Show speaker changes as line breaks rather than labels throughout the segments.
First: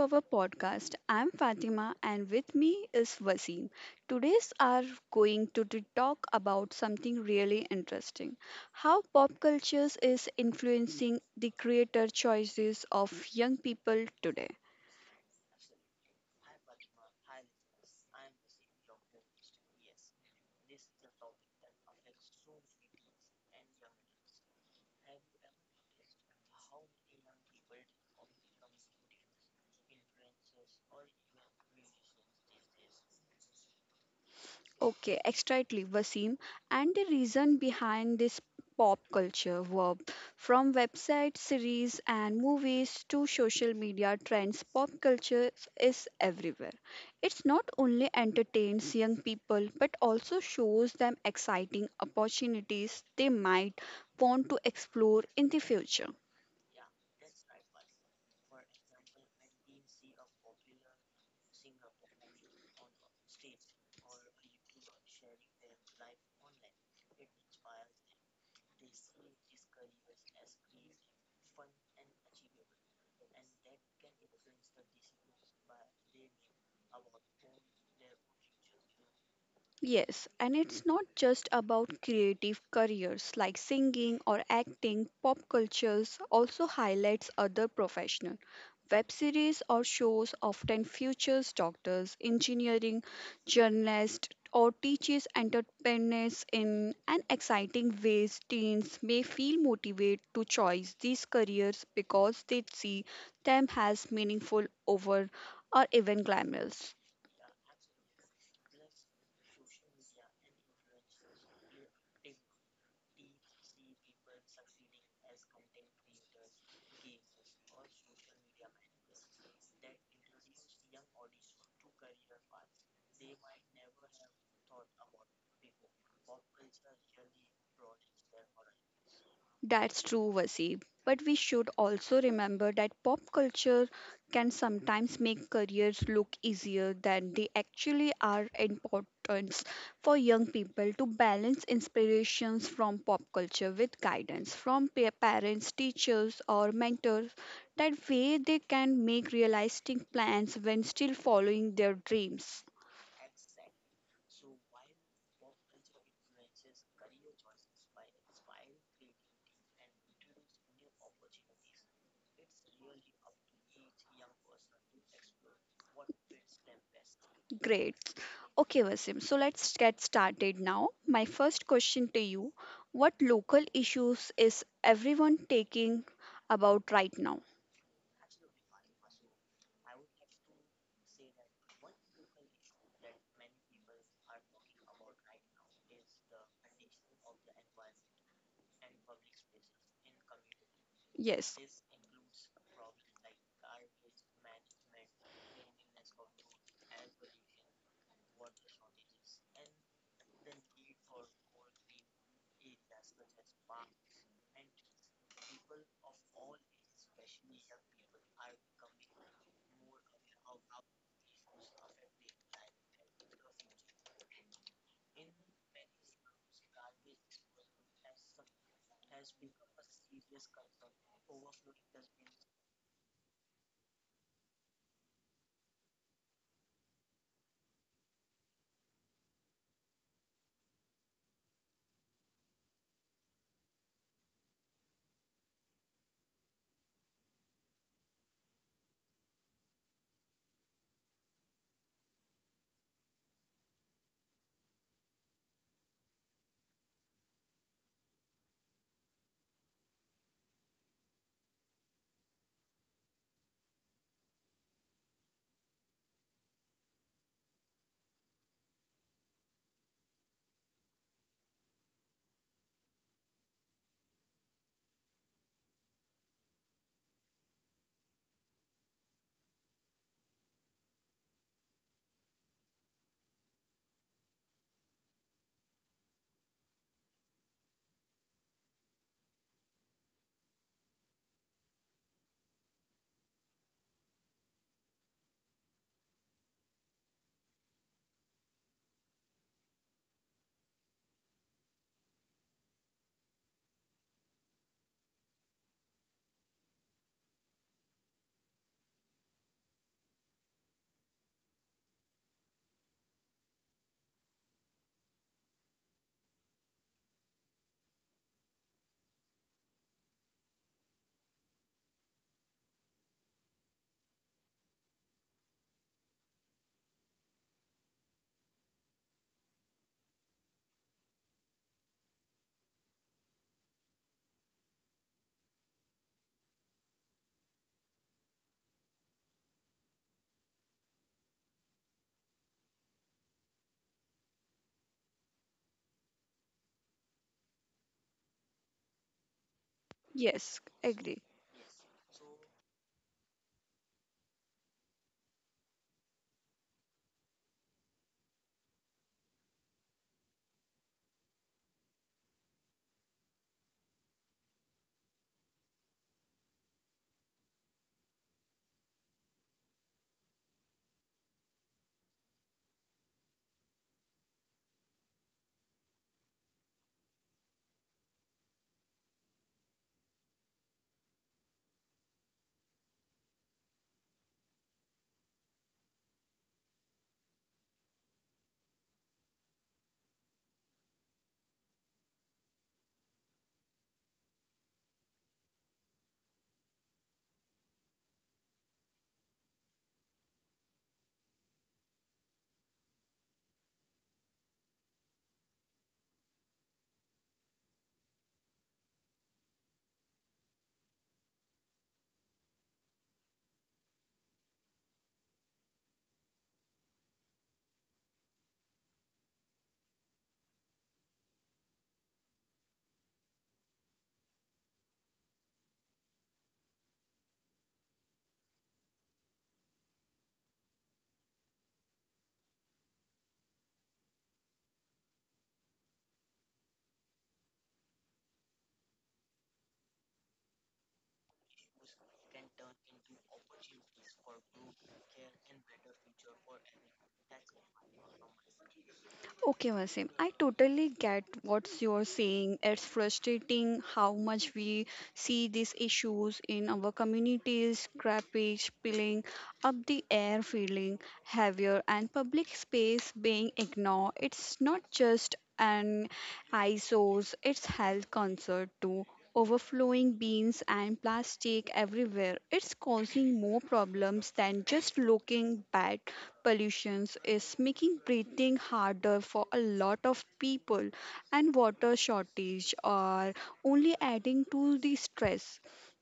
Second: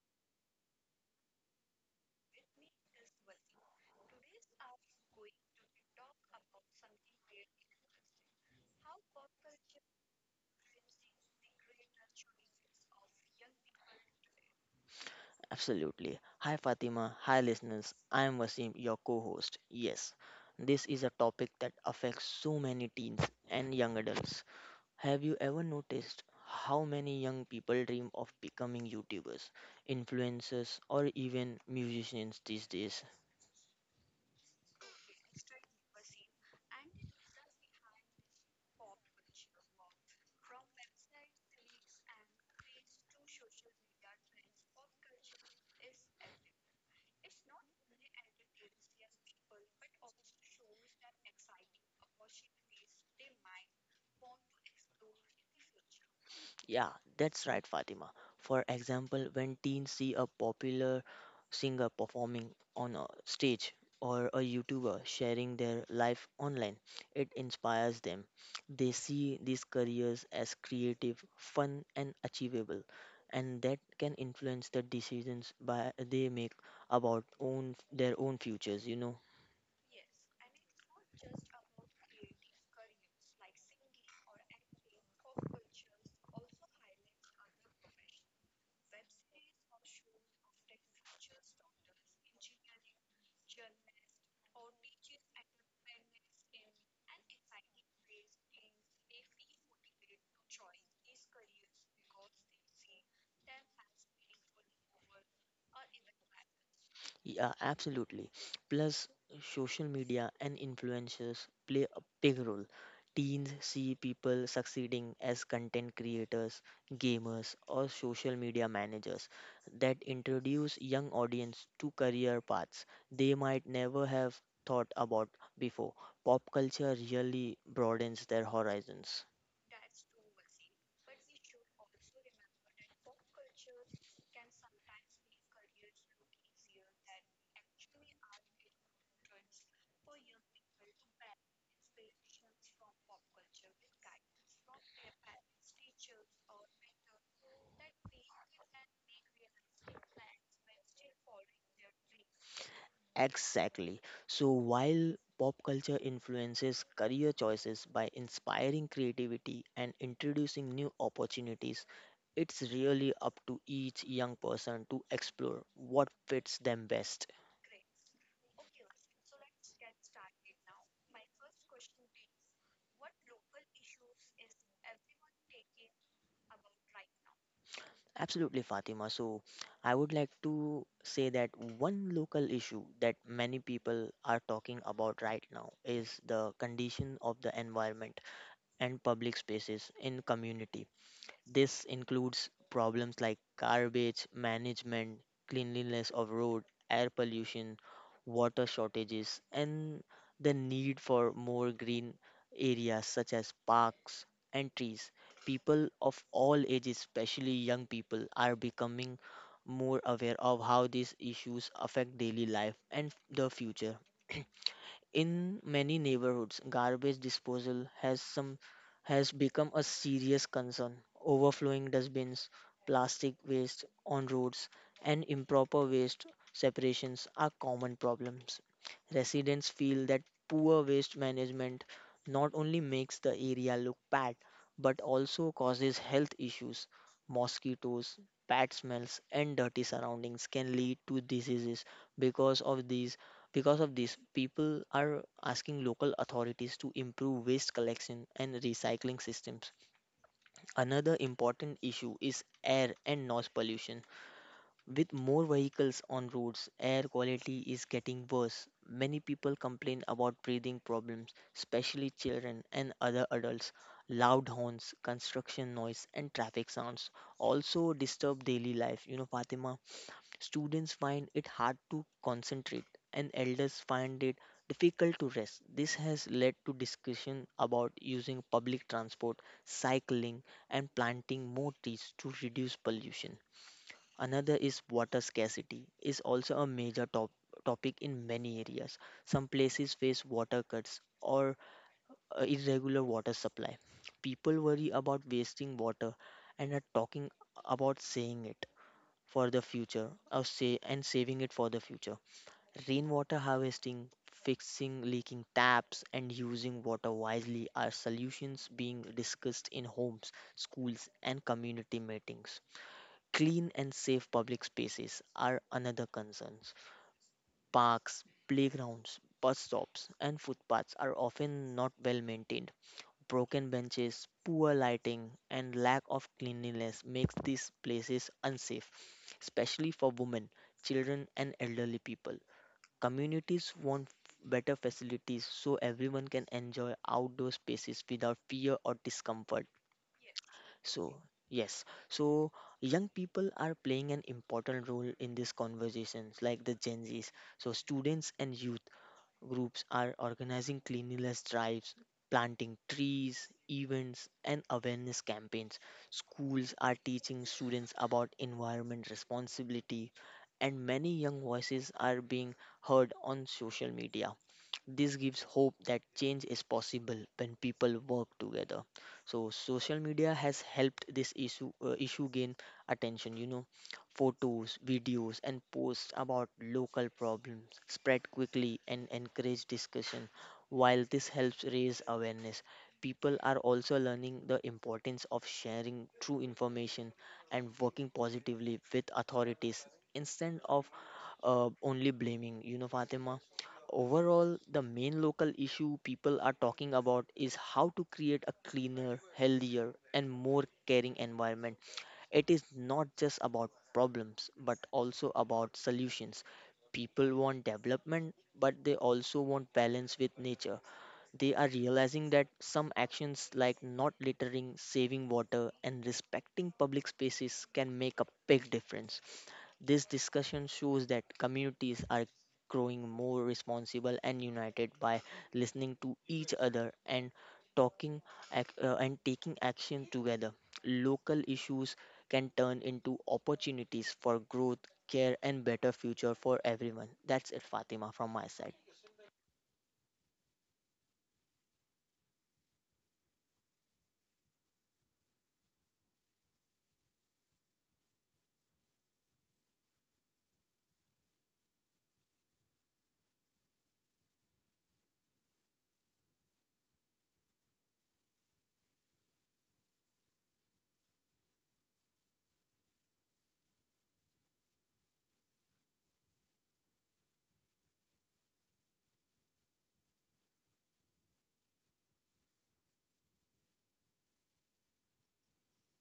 our podcast. I'm Fatima, and with me is Wasim. Today's are going to talk about something really interesting: how pop cultures is influencing the creator choices of young people today.
Absolutely. Hi Fatima, hi listeners. I am Wasim, your co-host. Yes, this is a topic that affects so many teens and young adults. Have you ever noticed how many young people dream of becoming YouTubers, influencers, or even musicians these days?
Okay, exactly, Vaseem. And the reason behind this pop culture verb from website series and movies to social media trends, pop culture is everywhere. It's not only entertains young people but also shows them exciting opportunities they might want to explore in the future.
Yeah, that's right, Fatima. For example, when teens see a popular singer performing on a stage or a YouTuber sharing their life online, it inspires them. They see these careers as creative, fun, and achievable, and that can influence the decisions by they make about own their own futures.
Yes, and it's not just about creative careers like singing or acting. Pop cultures also highlights other professionals. Web series or shows often features doctors, engineering, journalists, or teaches entrepreneurs in an exciting ways. Teens may feel motivated to choose these careers because they see them as meaningful over or even glamorous.
Yeah, absolutely. Plus, social media and influencers play a big role. Teens see people succeeding as content creators, gamers, or social media managers that introduce young audience to career paths they might never have thought about before. Pop culture really broadens their horizons.
That's true, Vasib. But we should also remember that pop culture can sometimes make careers look easier than they actually are importance for young people to balance inspirations from pop culture with guidance from parents, teachers or mentors. That way they can make realistic plans when still following their dreams.
Exactly. So while pop culture influences career choices by inspiring creativity and introducing new opportunities, it's really up to each young person to explore what fits them best.
Great. Okay, Vasim, so let's get started now. My first question to you: what local issues is everyone taking about right now?
Absolutely, Fatima. So I would like to say that one local issue that many people are talking about right now is the condition of the environment and public spaces in community.
Yes,
This includes problems like garbage management, cleanliness of road, air pollution, water shortages, and the need for more green areas such as parks and trees. People of all ages, especially young people, are becoming more aware of how these issues affect daily life and the future. In many neighborhoods, garbage disposal has become a serious concern. Overflowing dustbins, plastic waste on roads, and improper waste separations are common problems. Residents feel that poor waste management not only makes the area look bad but also causes health issues. Mosquitoes, bad smells, and dirty surroundings can lead to diseases because of these because of this, people are asking local authorities to improve waste collection and recycling systems. Another important issue is air and noise pollution. With more vehicles on roads, air quality is getting worse. Many people complain about breathing problems, especially children and other adults. Loud horns, construction noise, and traffic sounds also disturb daily life. You know, Fatima, students find it hard to concentrate, and elders find it difficult to rest. This has led to discussion about using public transport, cycling, and planting more trees to reduce pollution. Another is water scarcity is also a topic in many areas. Some places face water cuts or irregular water supply. People worry about wasting water and are talking about saying it for the future or say and saving it for the future, rainwater harvesting, fixing leaking taps, and using water wisely are solutions being discussed in homes, schools, and community meetings. Clean and safe public spaces are another concerns. Parks, playgrounds, bus stops, and footpaths are often not well maintained. Broken benches, poor lighting, and lack of cleanliness makes these places unsafe, especially for women, children, and elderly people. Communities want better facilities so everyone can enjoy outdoor spaces without fear or discomfort.
yes, agree.
So, yes, so young people are playing an important role in these conversations, like the Gen Zs. So, students and youth groups are organizing cleanliness drives, planting trees, events, and awareness campaigns. Schools are teaching students about environment responsibility, and many young voices are being heard on social media. This gives hope that change is possible when people work together. So social media has helped this issue gain attention. You know, photos, videos, and posts about local problems spread quickly and encourage discussion. While this helps raise awareness, people are also learning the importance of sharing true information and working positively with authorities instead of only blaming. You know, Fatima, overall, the main local issue people are talking about is how to create a cleaner, healthier, and more caring environment. It is not just about problems, but also about solutions. People want development, but they also want balance with nature. They are realizing that some actions like not littering, saving water, and respecting public spaces can make a big difference. This discussion shows that communities are growing more responsible and united by listening to each other and talking and taking action together. Local issues can turn into opportunities for growth, care, and better future for everyone. That's it, Fatima, from my side.
Okay, Wasim, I totally get what you're saying. It's frustrating how much we see these issues in our communities, scrappage, spilling up the air, feeling heavier, and public space being ignored. It's not just an eyesore, it's health concern too. Overflowing bins and plastic everywhere. It's causing more problems than just looking bad. Pollutions is making breathing harder for a lot of people, and water shortage are only adding to the stress.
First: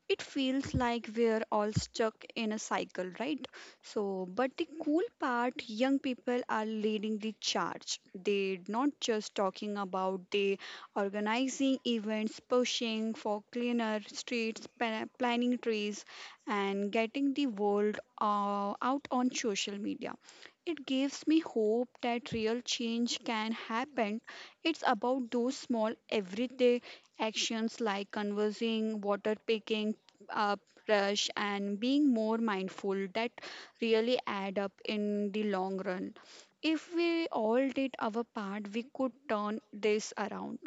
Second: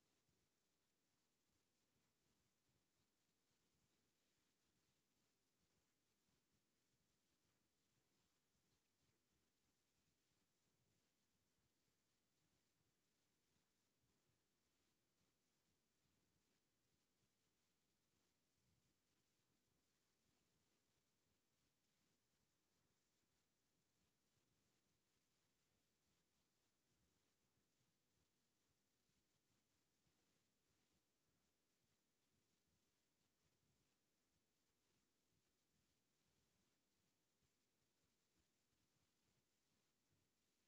It feels like we're all stuck in a cycle, right? So, but the cool part, young people are leading the charge. They're not just talking about, they organizing events, pushing for cleaner streets, planning trees, and getting the world out on social media. It gives me hope that real change can happen. It's about those small everyday actions like conversing, water, picking up brush, and being more mindful that really add up in the long run. If we all did our part, we could turn this around.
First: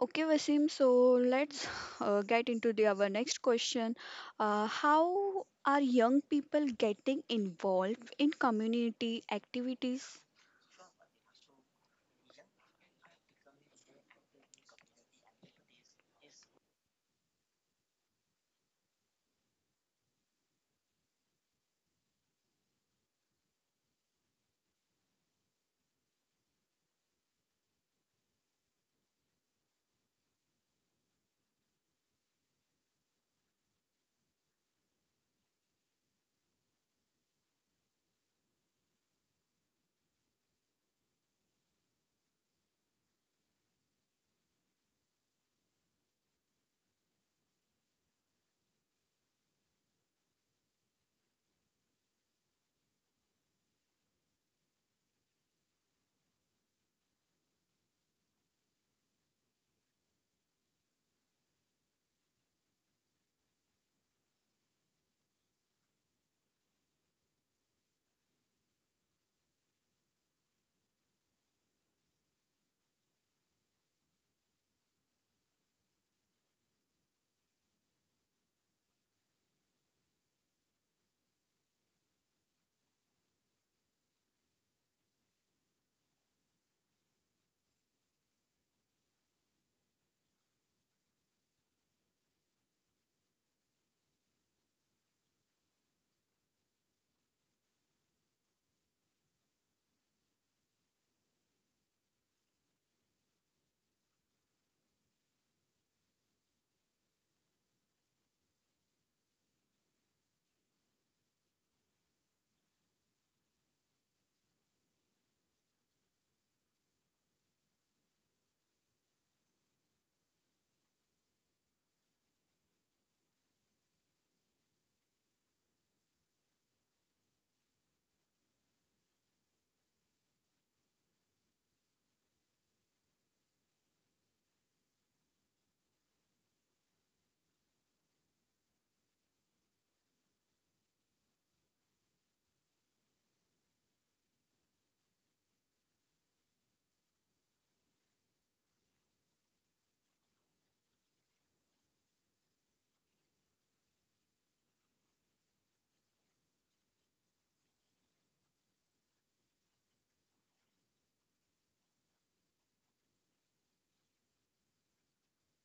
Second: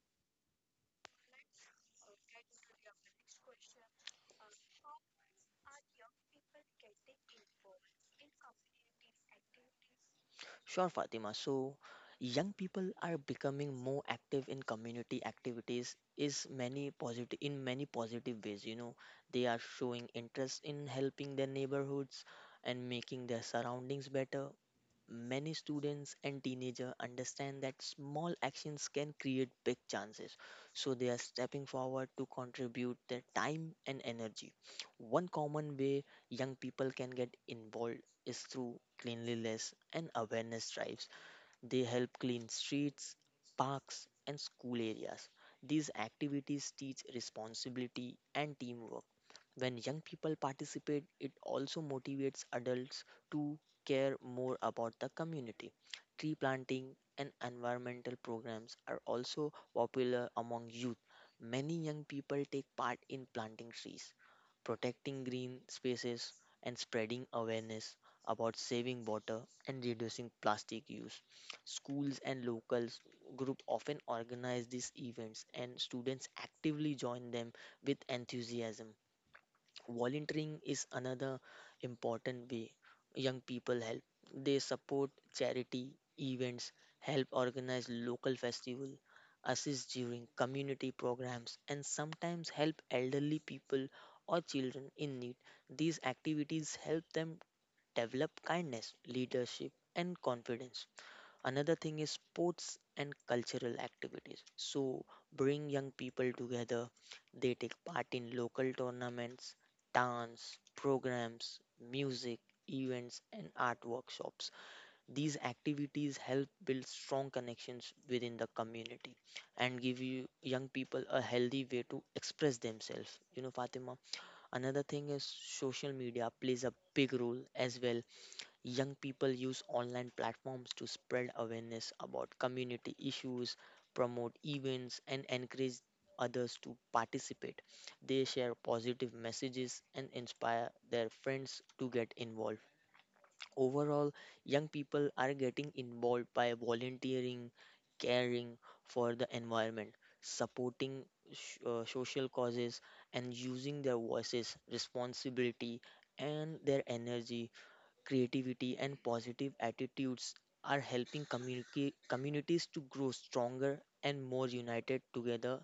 Okay, Vasim. So let's get into our next question. How are young people getting involved in community activities?
Sure, Fatima. So, young people are becoming more active in community activities is many positive in many positive ways. You know, they are showing interest in helping their neighborhoods and making their surroundings better. Many students and teenagers understand that small actions can create big chances, so they are stepping forward to contribute their time and energy. One common way young people can get involved is through cleanliness and awareness drives. They help clean streets, parks, and school areas. These activities teach responsibility and teamwork. When young people participate, it also motivates adults to care more about the community. Tree planting and environmental programs are also popular among youth. Many young people take part in planting trees, protecting green spaces, and spreading awareness about saving water and reducing plastic use. Schools and local groups often organize these events and students actively join them with enthusiasm. Volunteering is another important way young people help. They support charity events, help organize local festival, assist during community programs and sometimes help elderly people or children in need. These activities help them develop kindness, leadership and confidence. Another thing is sports and cultural activities. So bring young people together. They take part in local tournaments, dance programs, music events and art workshops. These activities help build strong connections within the community and give you young people a healthy way to express themselves. You know, Fatima. Another thing is social media plays a big role as well. Young people use online platforms to spread awareness about community issues, promote events, and encourage others to participate. They share positive messages and inspire their friends to get involved. Overall, young people are getting involved by volunteering, caring for the environment, supporting social causes, and using their voices, responsibility, and their energy, creativity, and positive attitudes are helping communities to grow stronger and more united together.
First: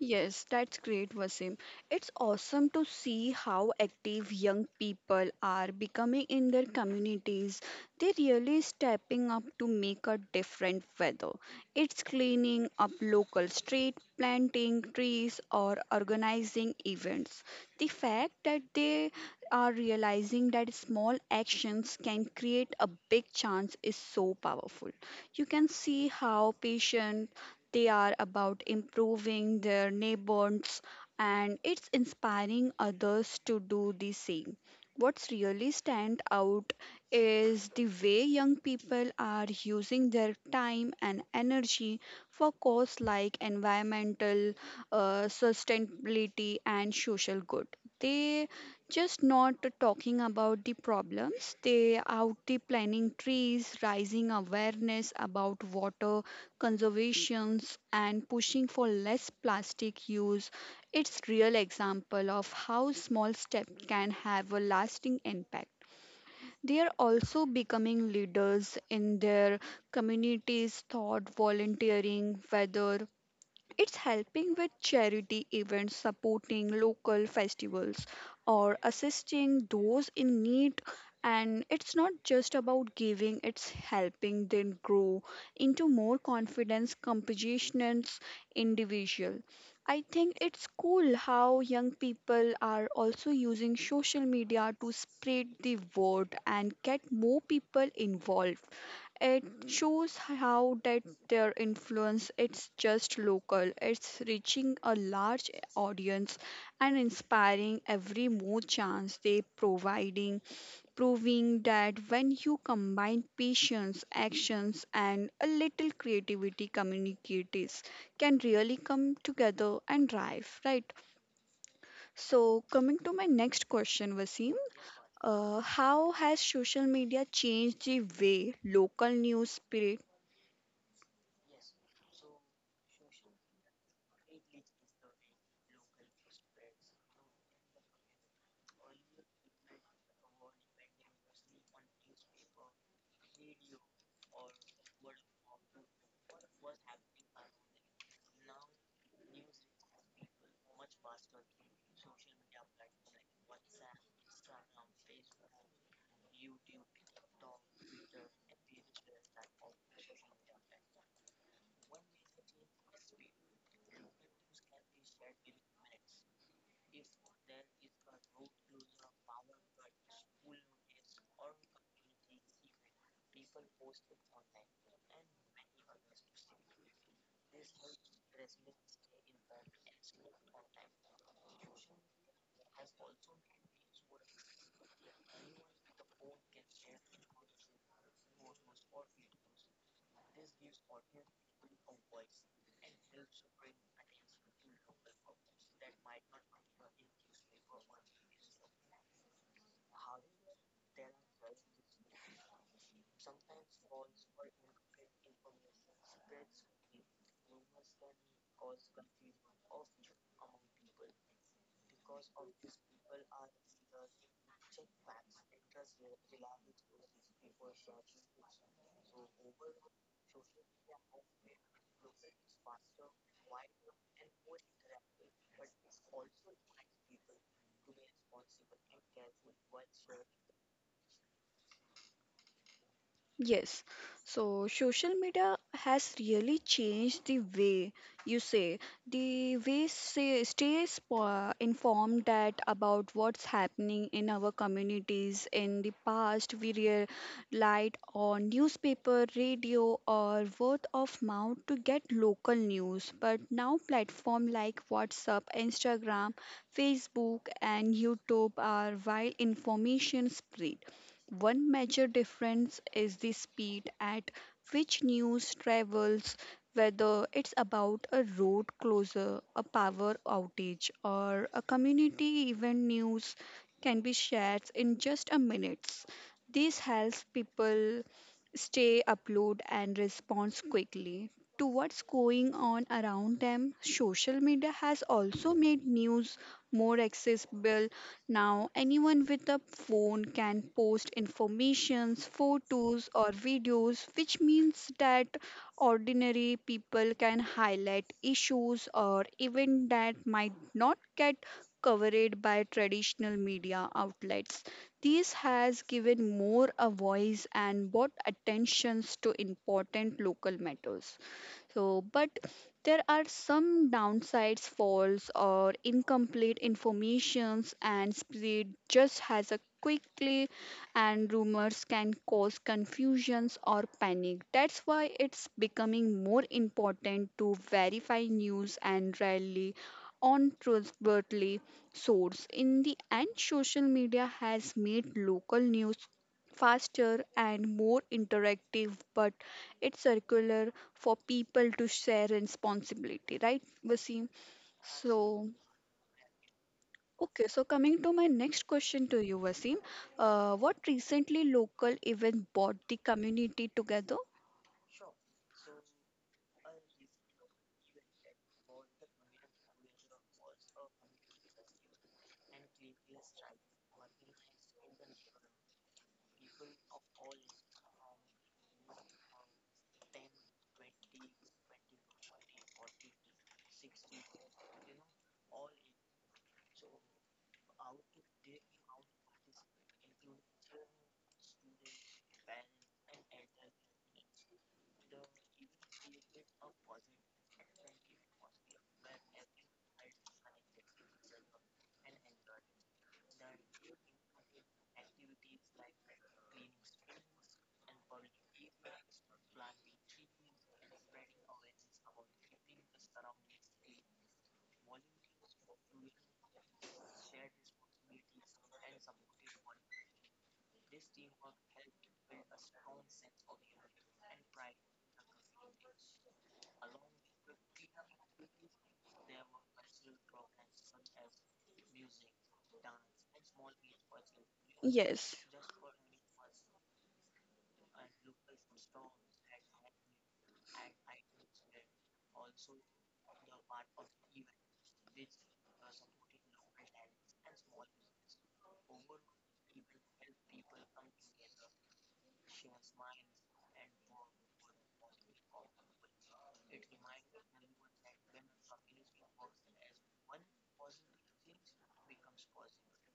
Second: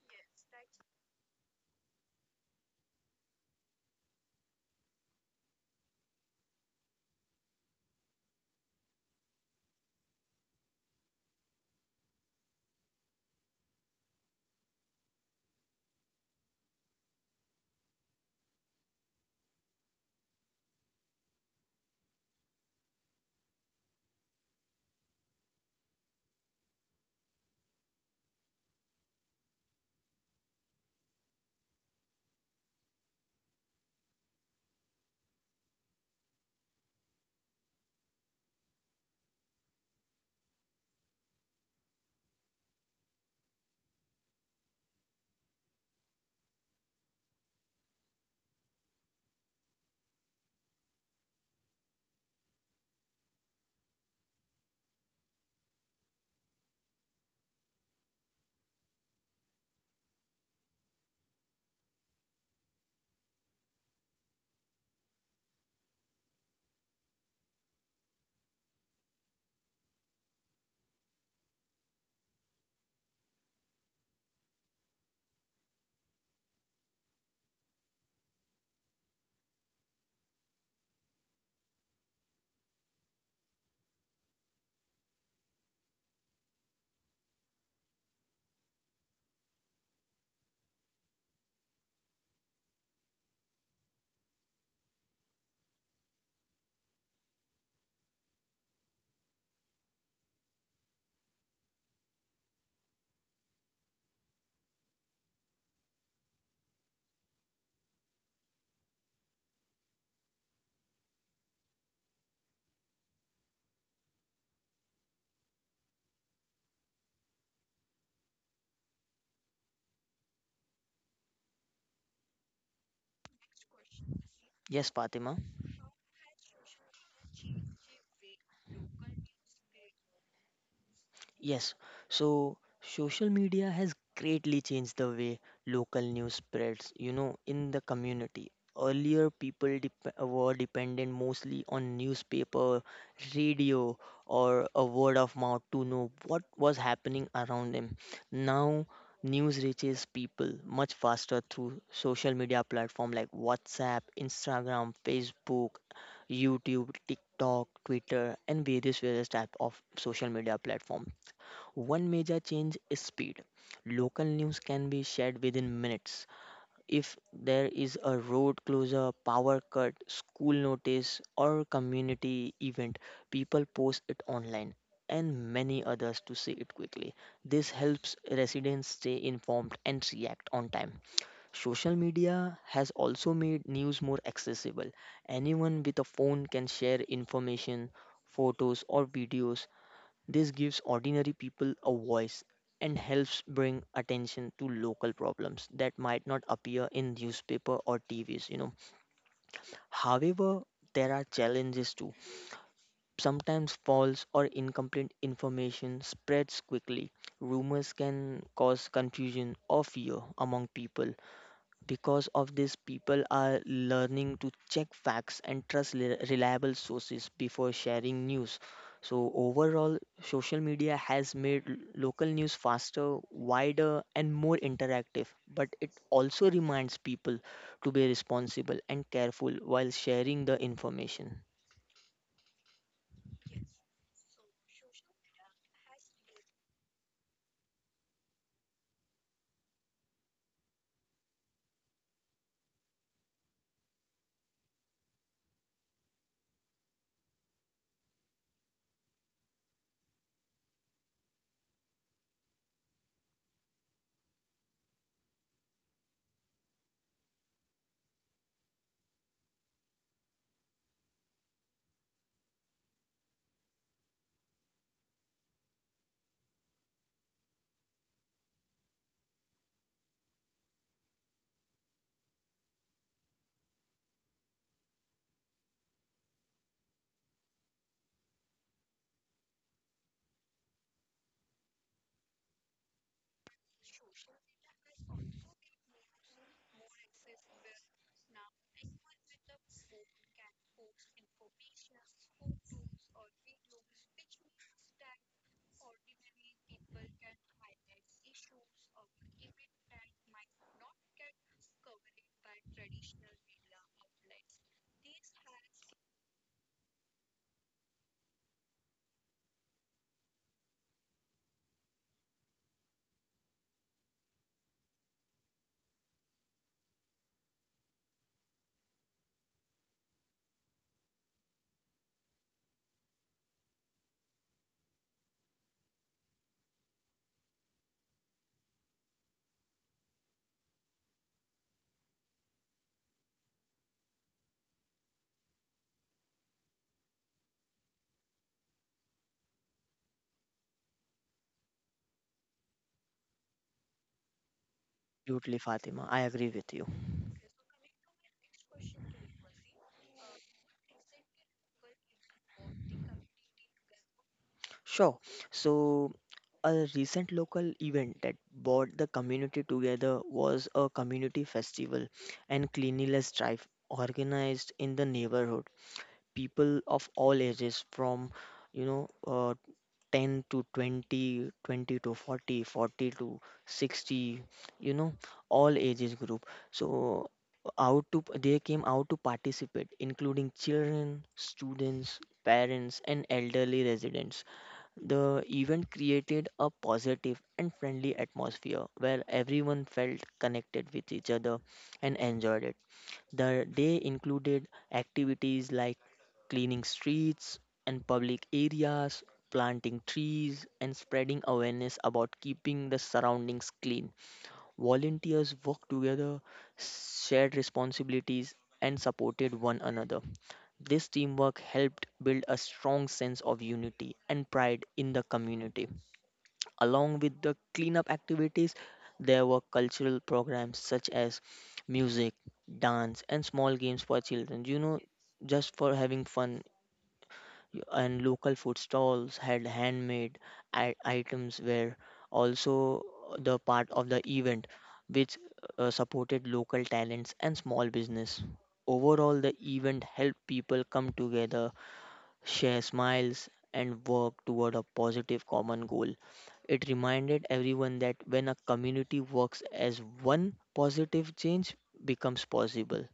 Yes, that's great, Wasim. It's awesome to see how active young people are becoming in their communities. They're really stepping up to make a different weather. It's cleaning up local street, planting trees, or organizing events. The fact that they are realizing that small actions can create a big chance is so powerful. You can see how patient they are about improving their neighbors, and it's inspiring others to do the same. What's really stand out is the way young people are using their time and energy for cause like environmental sustainability and social good. They just not talking about the problems, they out the planting trees, raising awareness about water conservations, and pushing for less plastic use. It's real example of how small steps can have a lasting impact. They are also becoming leaders in their communities thought volunteering, whether it's helping with charity events, supporting local festivals, or assisting those in need. And it's not just about giving, it's helping them grow into more confidence, compassionate individual. I think it's cool how young people are also using social media to spread the word and get more people involved. It shows how that their influence it's just local, it's reaching a large audience and inspiring every more chance they providing, proving that when you combine patience, actions and a little creativity, communicators can really come together and drive, right? So coming to my next question, Vaseem,
Yes, Fatima.
how has social media changed the way local news spread?
Yes, so social media has greatly changed the way local news spreads, you know, in the community. Earlier, people were dependent mostly on newspaper, radio, or a word of mouth to know what was happening around them. Now, news reaches people much faster through social media platform like WhatsApp, Instagram, Facebook, YouTube, TikTok, Twitter, and various type of social media platforms. One major change is speed. Local news can be shared within minutes. If there is a road closure, power cut, school notice, or community event, people post it online and many others to see it quickly. This helps residents stay informed and react on time. Social media has also made news more accessible. Anyone with a phone can share information, photos, or videos. This gives ordinary people a voice and helps bring attention to local problems that might not appear in newspaper or TVs, you know. However, there are challenges too. Sometimes false or incomplete information spreads quickly. Rumors can cause confusion or fear among people, because of this, people are learning to check facts and trust reliable sources before sharing news. So, overall, social media has made local news faster, wider, and more interactive. But it also reminds people to be responsible and careful while sharing the information.
Yes, so social media has really changed the way you say, the way say stay informed that about what's happening in our communities. In the past, we relied on newspaper, radio, or word of mouth to get local news. But now, platform like WhatsApp, Instagram, Facebook, and YouTube are wide information spread. One major difference is the speed at which news travels, whether it's about a road closure, a power outage, or a community event, news can be shared in just a minutes. This helps people stay, upload, and respond quickly to what's going on around them. Social media has also made news more accessible. Now, anyone with a phone can post informations, photos, or videos, which means that ordinary people can highlight issues or even that might not get covered by traditional media outlets. This has given more a voice and brought attentions to important local matters. So, but there are some downsides, false or incomplete informations and spread just has a quickly, and rumors can cause confusions or panic. That's why it's becoming more important to verify news and rely on trustworthy source. In the end, social media has made local news faster and more interactive, but its circular for people to share responsibility, right, Vaseem? So,
Absolutely, Fatima. I agree with you.
okay, so coming to my next question to you, Vaseem, what recently local event brought the community together?
Sure. So, a recent local event that brought the community together was a community festival and cleanliness drive organized in the neighborhood. People of all ages, from you know uh, 10 to 20, 20 to 40, 40 to 60, you know, all ages group. So out to they came out to participate, including children, students, parents, and elderly residents. The event created a positive and friendly atmosphere where everyone felt connected with each other and enjoyed it. The day included activities like cleaning streets and public areas, planting trees, and spreading awareness about keeping the surroundings clean. Volunteers worked together, shared responsibilities, and supported one another. This teamwork helped build a strong sense of unity and pride in the community. Along with the cleanup activities, there were cultural programs such as music, dance, and small games for children, you know,
Yes.
just for having fun. And local food stalls had handmade items, were also the part of the event, which supported local talents and small business. Overall, the event helped people come together, share smiles, and work toward a positive common goal. It reminded everyone that when a community works as one, positive change becomes possible.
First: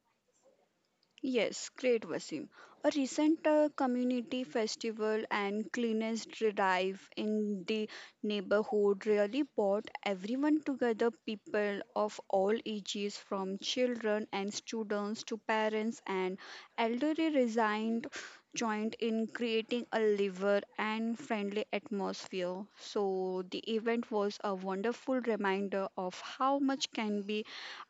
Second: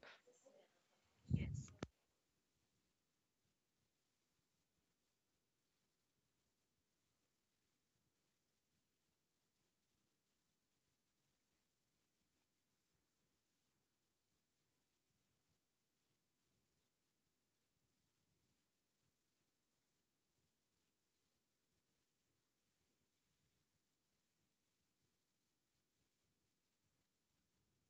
Yes, great, Wasim. A recent community festival and cleanest drive in the neighborhood really brought everyone together, people of all ages, from children and students to parents and elderly resigned, joined in creating a liver and friendly atmosphere. So the event was a wonderful reminder of how much can be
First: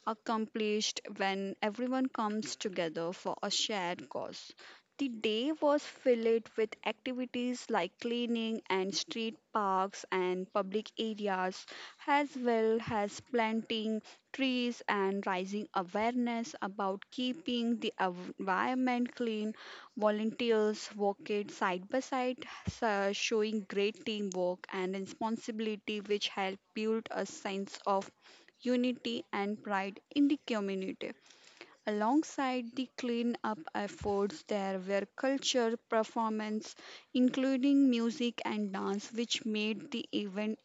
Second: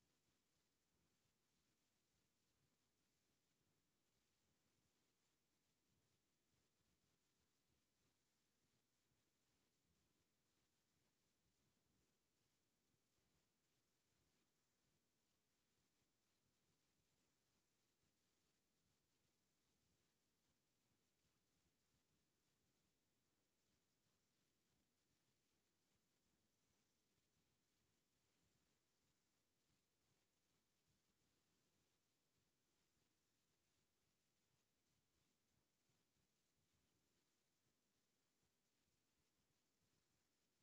accomplished when everyone comes together for a shared cause. The day was filled with activities like cleaning and street parks and public areas, as well as planting trees and raising awareness about keeping the environment clean. Volunteers worked side by side, so showing great teamwork and responsibility, which helped build a sense of unity and pride in the community. Alongside the clean-up efforts, there were culture performances, including music and dance, which made the event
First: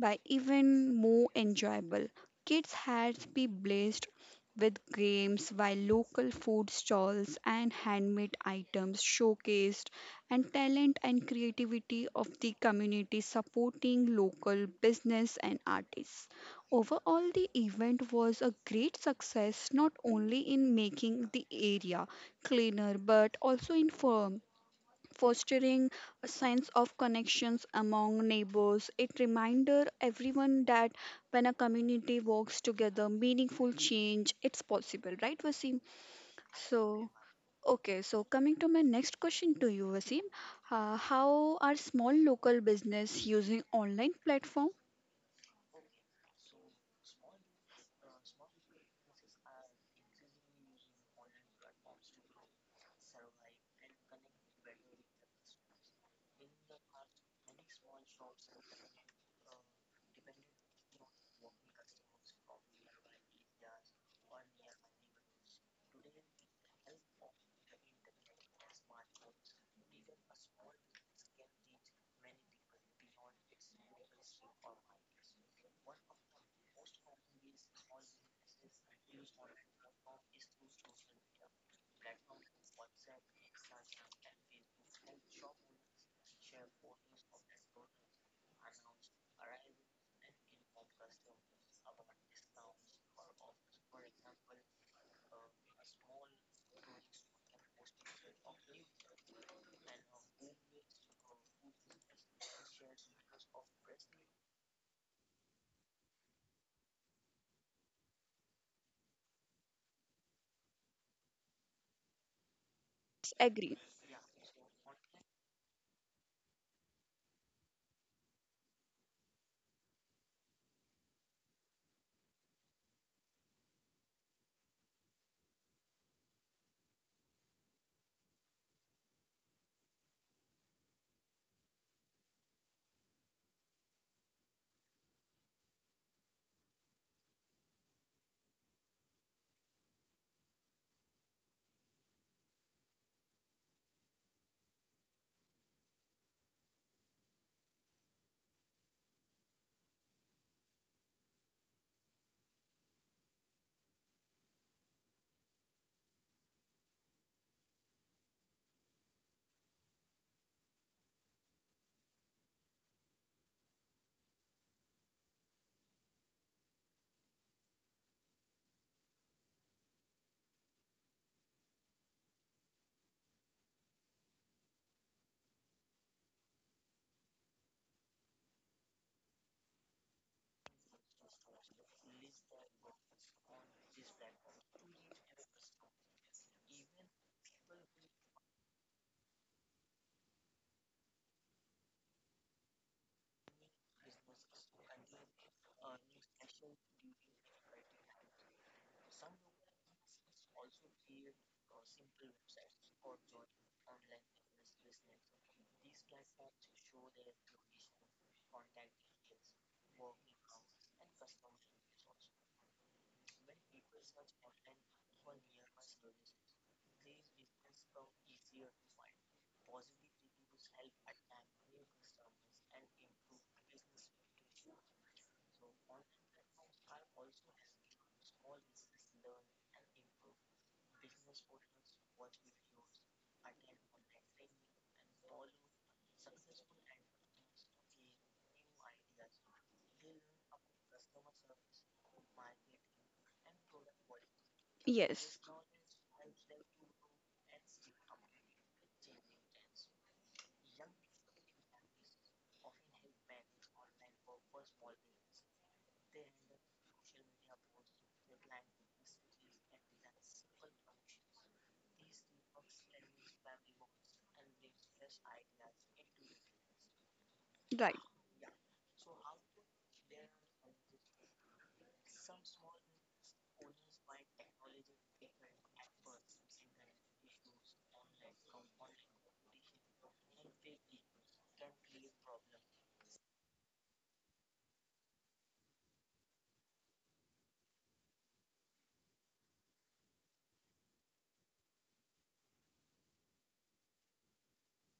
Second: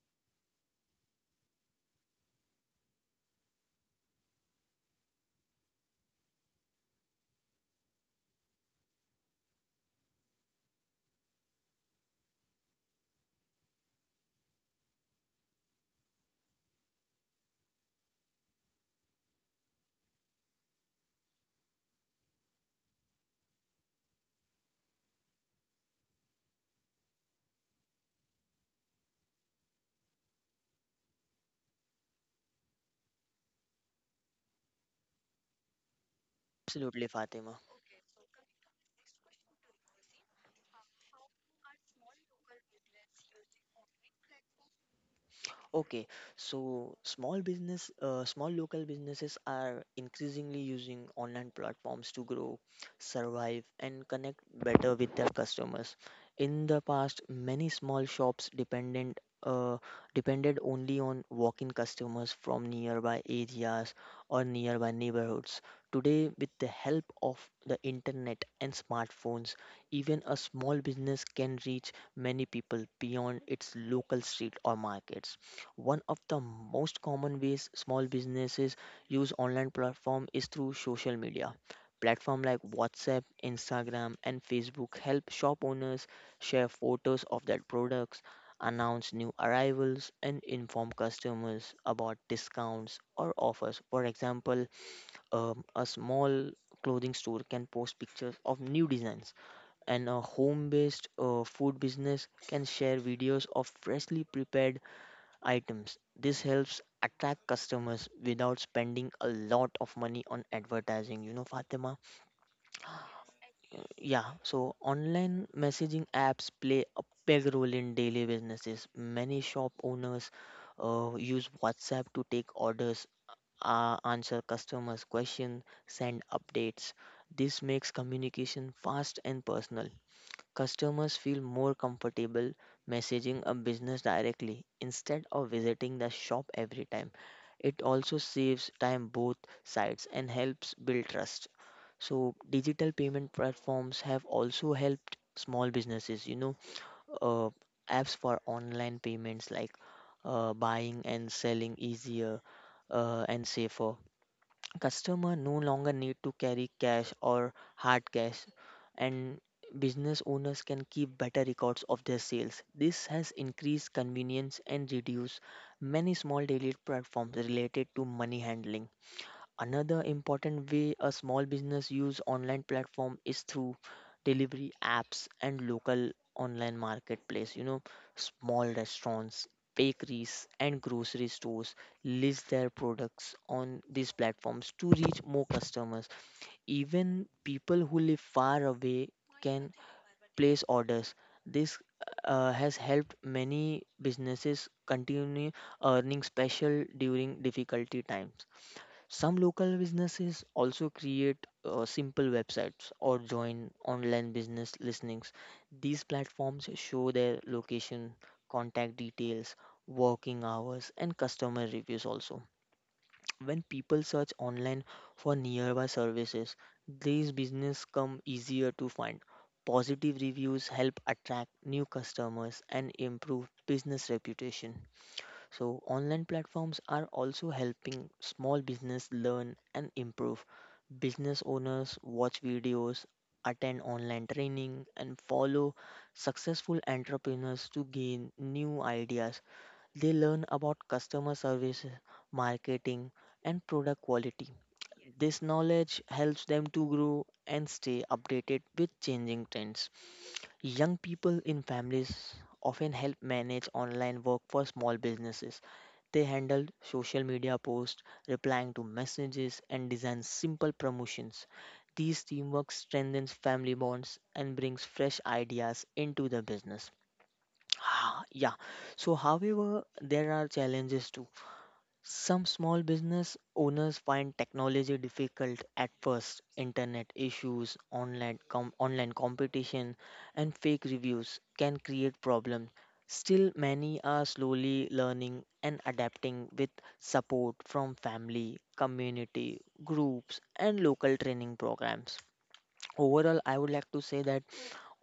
but even more enjoyable. Kids had to be blessed with games while local food stalls and handmade items showcased and talent and creativity of the community, supporting local business and artists. Overall, the event was a great success, not only in making the area cleaner but also in firm fostering a sense of connections among neighbors. It reminder everyone that when a community works together, meaningful change it's possible, right, Vaseem?
Absolutely,
So
Fatima.
okay, so coming to my next question to you, Vaseem, how are small local business using online platforms?
Okay, so small local businesses are increasingly using online platforms to grow, survive, and connect better with their customers. In the past, many small shops dependent depended only on walk-in customers from nearby areas or nearby neighborhoods. Today, with the help of the internet and smartphones, even a small business can reach many people beyond its local street or markets. One of the most common ways small businesses use online platform is through social media. Platform like WhatsApp, Instagram, and Facebook help shop owners share photos of their products, announce new arrivals, and inform customers about discounts or offers. For example, a small clothing store can post pictures of new designs, and a home-based food business can share videos of freshly prepared items. This helps attract customers without spending a lot of money on advertising, you know, Fatima.
Agree.
Yeah, so online messaging apps play a big role in daily businesses. Many shop owners use WhatsApp to take orders, answer customers' questions, send updates. This makes communication fast and personal. Customers feel more comfortable messaging a business directly instead of visiting the shop every time. It also saves time both sides and helps build trust. So, digital payment platforms have also helped small businesses, you know, uh, apps for online payments like buying and selling easier and safer. Customer no longer need to carry cash or hard cash, and business owners can keep better records of their sales. This has increased convenience and reduced many small daily platforms related to money handling. Another important way a small business use online platform is through delivery apps and local online marketplace. You know, small restaurants, bakeries and grocery stores list their products on these platforms to reach more customers. Even people who live far away can place orders. This has helped many businesses continue earning special during difficulty times. Some local businesses also create simple websites or join online business listings. These platforms show their location, contact details, working hours, and customer reviews also. When people search online for nearby services, these businesses come easier to find. Positive reviews help attract new customers and improve business reputation. So, online platforms are also helping small business learn and improve. Business owners watch videos, attend online training, and follow successful entrepreneurs to gain new ideas. They learn about customer service, marketing, and product quality. This
Yes.
knowledge helps them to grow and stay updated with changing trends. Young people in families often help manage online work for small businesses they handle social media posts, replying to messages, and design simple promotions. These teamwork strengthens family bonds and brings fresh ideas into the business.
Right.
Ah, yeah. So, however, there are challenges too. Some small business owners find technology difficult at first. Internet issues, online competition, and fake reviews can create problems. Still, many are slowly learning and adapting with support from family, community, groups, and local training programs. Overall, I would like to say that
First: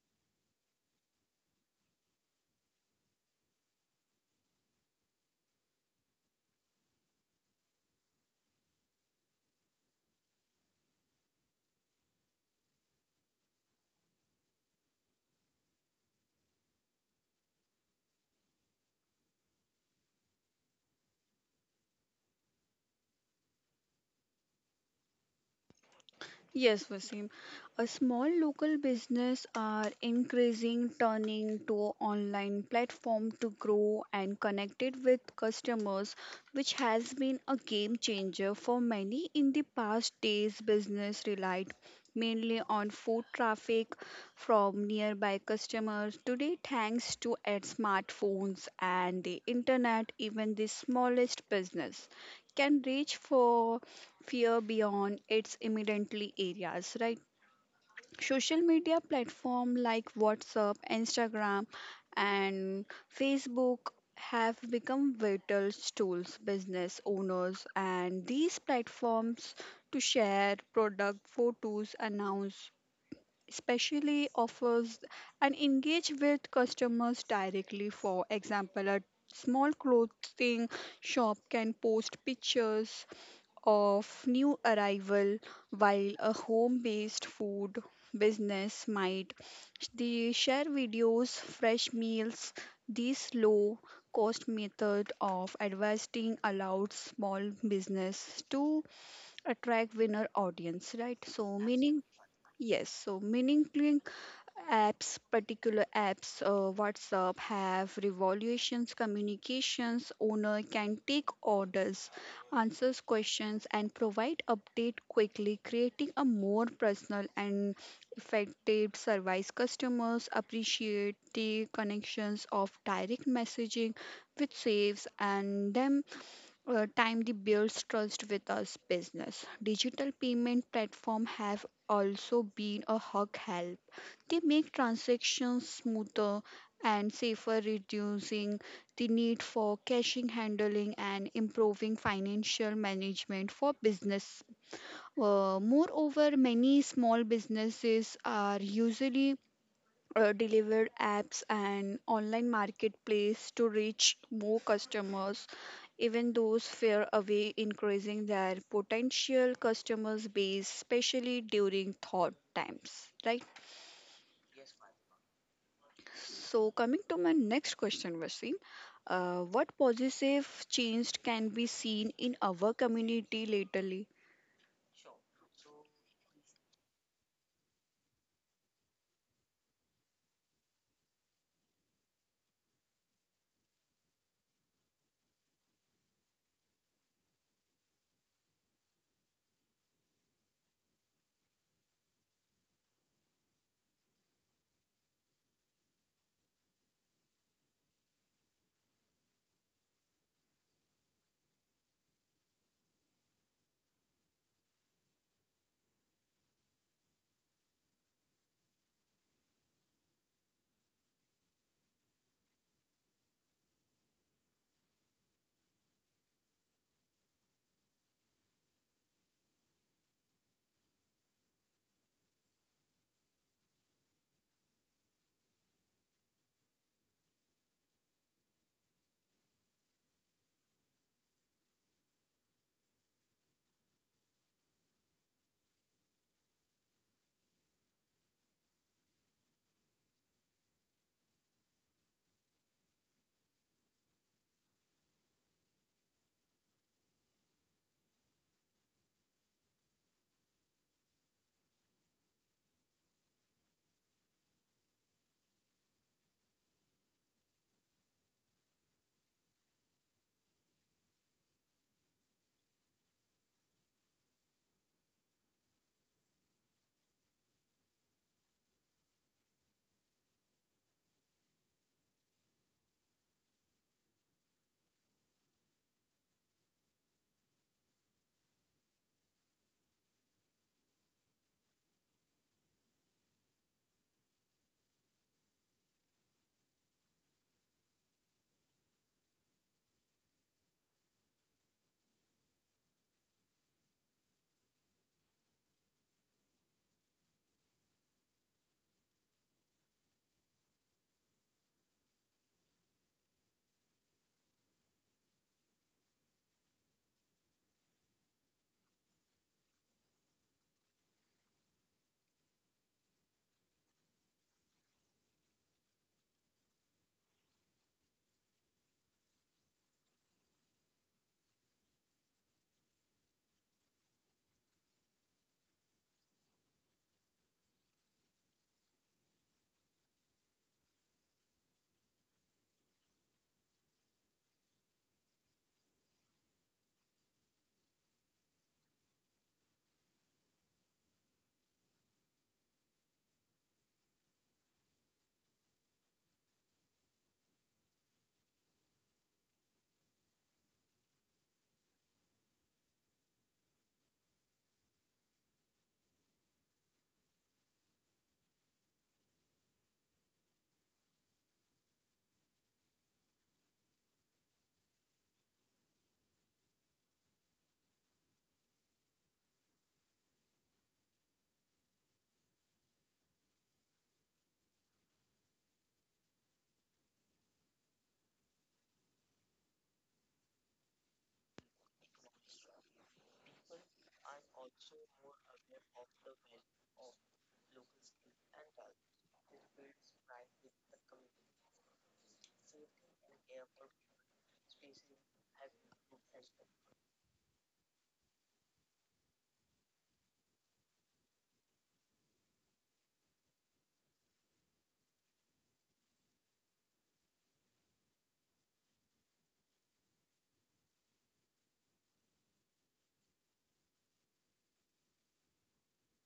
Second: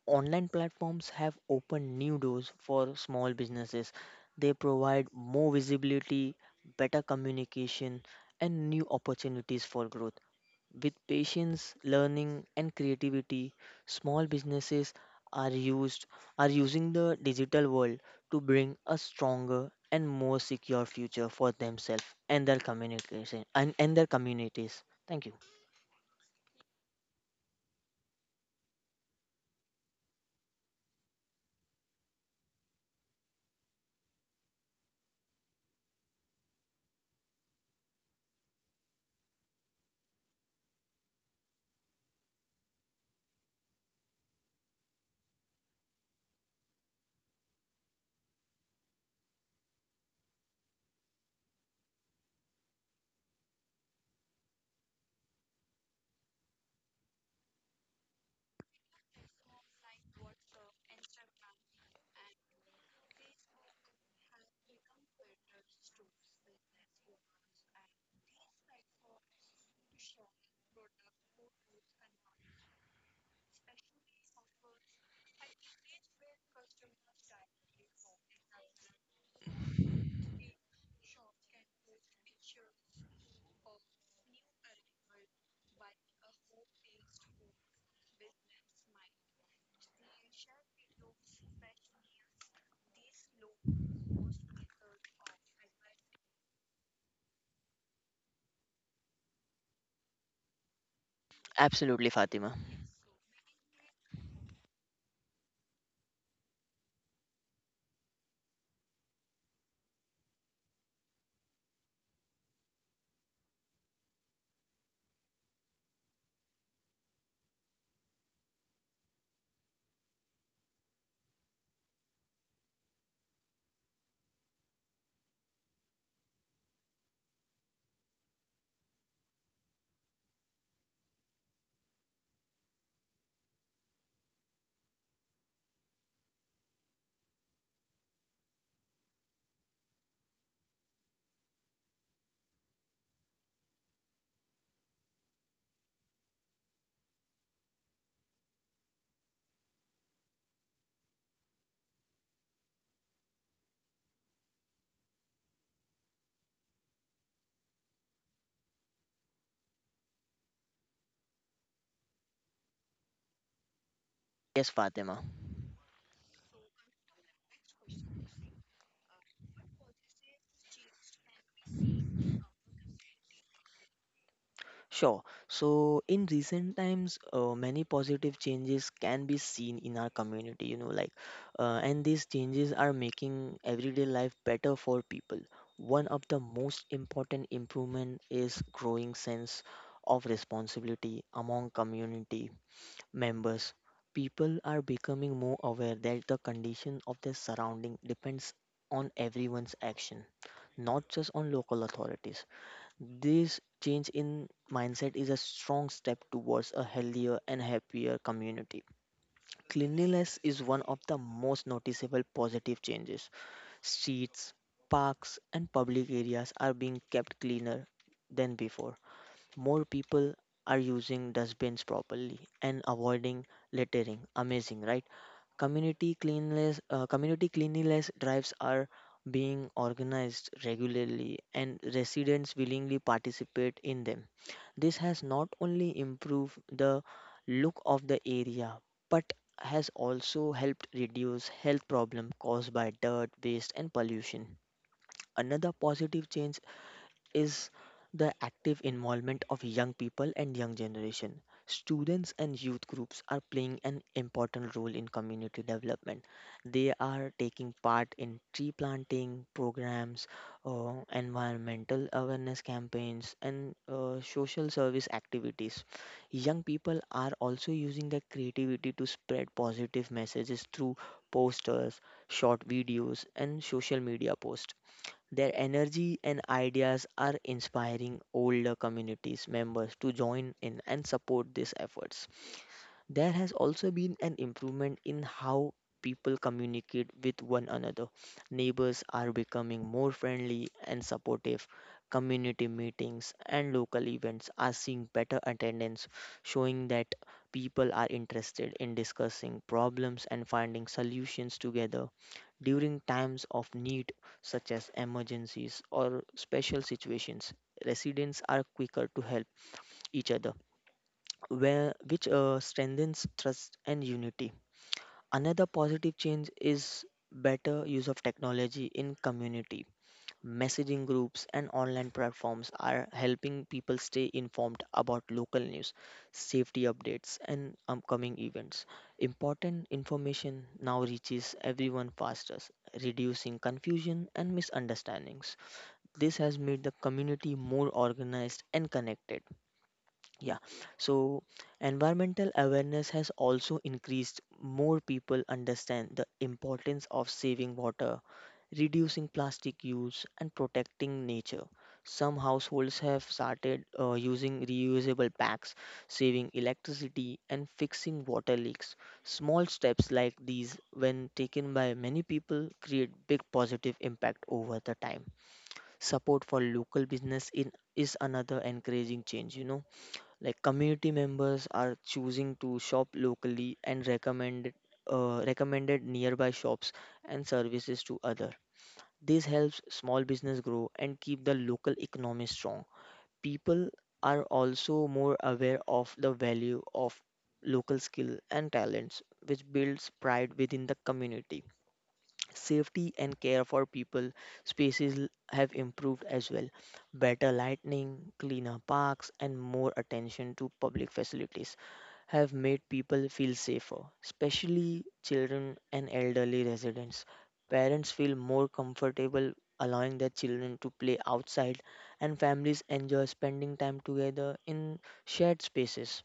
online platforms have opened new doors for small businesses. They provide more visibility, better communication, and new opportunities for growth. With patience, learning, and creativity, small businesses are used are using the digital world to bring a stronger and more secure future for themselves and their communication and their communities. Thank you.
Yes, Vaseem. A small local business are increasing turning to online platform to grow and connected with customers, which has been a game changer for many. In the past days, business relied mainly on foot traffic from nearby customers. Today, thanks to ad smartphones and the internet, even the smallest business can reach for fear beyond its immediately areas, right? Social media platform like WhatsApp, Instagram, and Facebook have become vital tools. Business owners and these platforms to share product photos, announce especially offers, and engage with customers directly. For example, a small clothing shop can post pictures of new arrival, while a home-based food business might they share videos fresh meals. This low cost method of advertising allowed small business to attract winner audience, right? So meaning,
Absolutely, Fatima.
yes, so meaningfully apps, particular apps, WhatsApp have revolutions, communications, owner can take orders, answers questions and provide update quickly, creating a more personal and effective service. Customers appreciate the connections of direct messaging, which saves and them time the builds trust with us business. Digital payment platform have also been a hug help. They make transactions smoother and safer, reducing the need for caching handling and improving financial management for business. Moreover, many small businesses are usually delivered apps and online marketplace to reach more customers, even those far away, increasing their potential customers base, especially during thought times, right?
Yes, Fatima.
So, coming to my next question, Vaseem, what positive change can be seen in our community lately?
Sure. So in recent times, many positive changes can be seen in our community, you know, like, and these changes are making everyday life better for people. One of the most important improvement is growing sense of responsibility among community members. People are becoming more aware that the condition of their surrounding depends on everyone's action, not just on local authorities. This change in mindset is a strong step towards a healthier and happier community. Cleanliness is one of the most noticeable positive changes. Streets, parks, and public areas are being kept cleaner than before. More people are using dustbins properly and avoiding littering. Amazing, right? Community cleanliness drives are being organized regularly and residents willingly participate in them. This has not only improved the look of the area but has also helped reduce health problems caused by dirt, waste and pollution. Another positive change is the active involvement of young people and young generation. Students and youth groups are playing an important role in community development. They are taking part in tree planting programs, environmental awareness campaigns, and social service activities. Young people are also using their creativity to spread positive messages through posters, short videos, and social media posts. Their energy and ideas are inspiring older communities members to join in and support these efforts. There has also been an improvement in how people communicate with one another. Neighbors are becoming more friendly and supportive. Community meetings and local events are seeing better attendance, showing that people are interested in discussing problems and finding solutions together. During times of need, such as emergencies or special situations, residents are quicker to help each other where which strengthens trust and unity. Another positive change is better use of technology in community. Messaging groups and online platforms are helping people stay informed about local news, safety updates, and upcoming events. Important information now reaches everyone faster, reducing confusion and misunderstandings. This has made the community more organized and connected, yeah, so environmental awareness has also increased. More people understand the importance of saving water, reducing plastic use, and protecting nature. Some households have started using reusable packs, saving electricity, and fixing water leaks. Small steps like these, when taken by many people, create big positive impact over the time. Support for local business in is another encouraging change, you know. Like community members are choosing to shop locally and recommended nearby shops and services to other. This helps small business grow and keep the local economy strong. People are also more aware of the value of local skill and talents, which builds pride within the community. Safety and care for people have improved as well. Better lighting, cleaner parks, and more attention to public facilities have made people feel safer, especially children and elderly residents. Parents feel more comfortable allowing their children to play outside, and families enjoy spending time together in shared spaces.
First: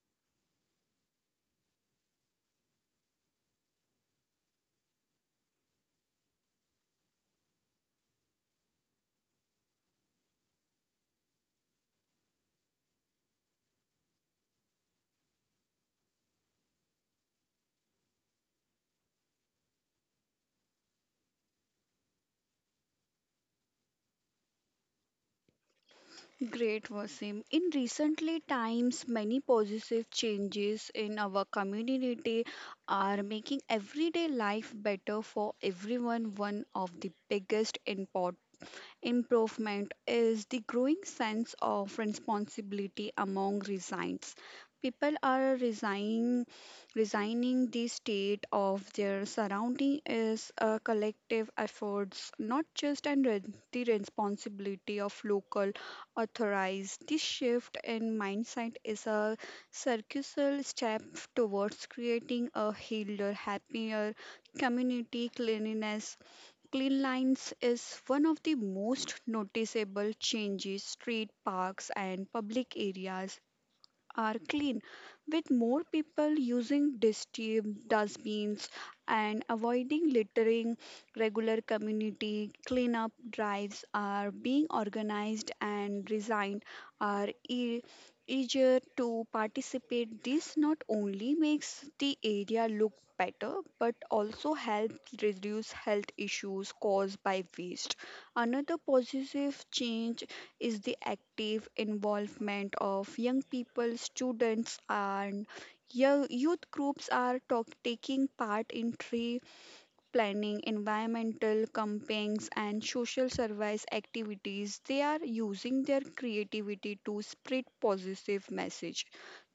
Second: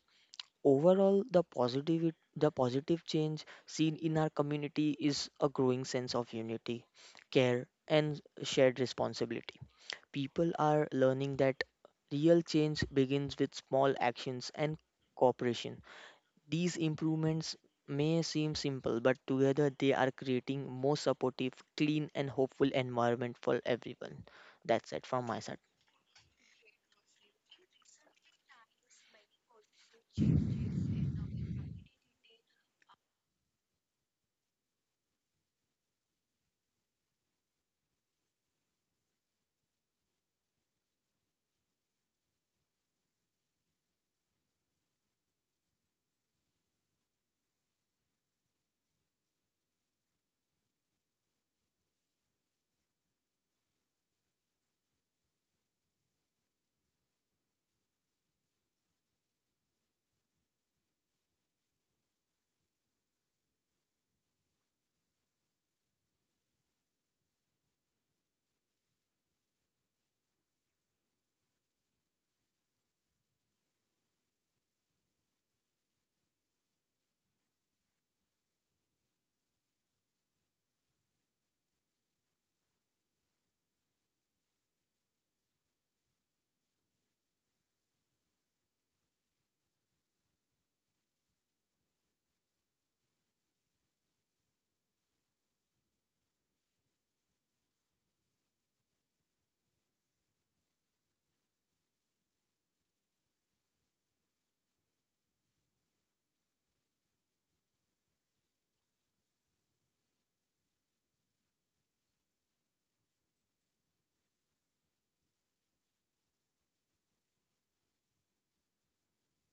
Overall, the positive change seen in our community is a growing sense of unity, care, and shared responsibility. People are learning that real change begins with small actions and cooperation. These improvements may seem simple, but together they are creating more supportive, clean, and hopeful environment for everyone. That's it from my side.
Great, Vaseem. In recently times, many positive changes in our community are making everyday life better for everyone. One of the biggest important improvement is the growing sense of responsibility among resigns. People are resigning the state of their surrounding is a collective efforts, not just and the responsibility of local authorities. This shift in mindset is a circular step towards creating a healthier, happier community cleanliness. Clean lines is one of the most noticeable changes. Street parks and public areas are clean, with more people using dustbins and avoiding littering. Regular community cleanup drives are being organized and resigned are eager to participate. This not only makes the area look better but also helps reduce health issues caused by waste. Another positive change is the active involvement of young people, students, and young youth groups are taking part in tree planning, environmental campaigns, and social service activities. They are using their creativity to spread positive message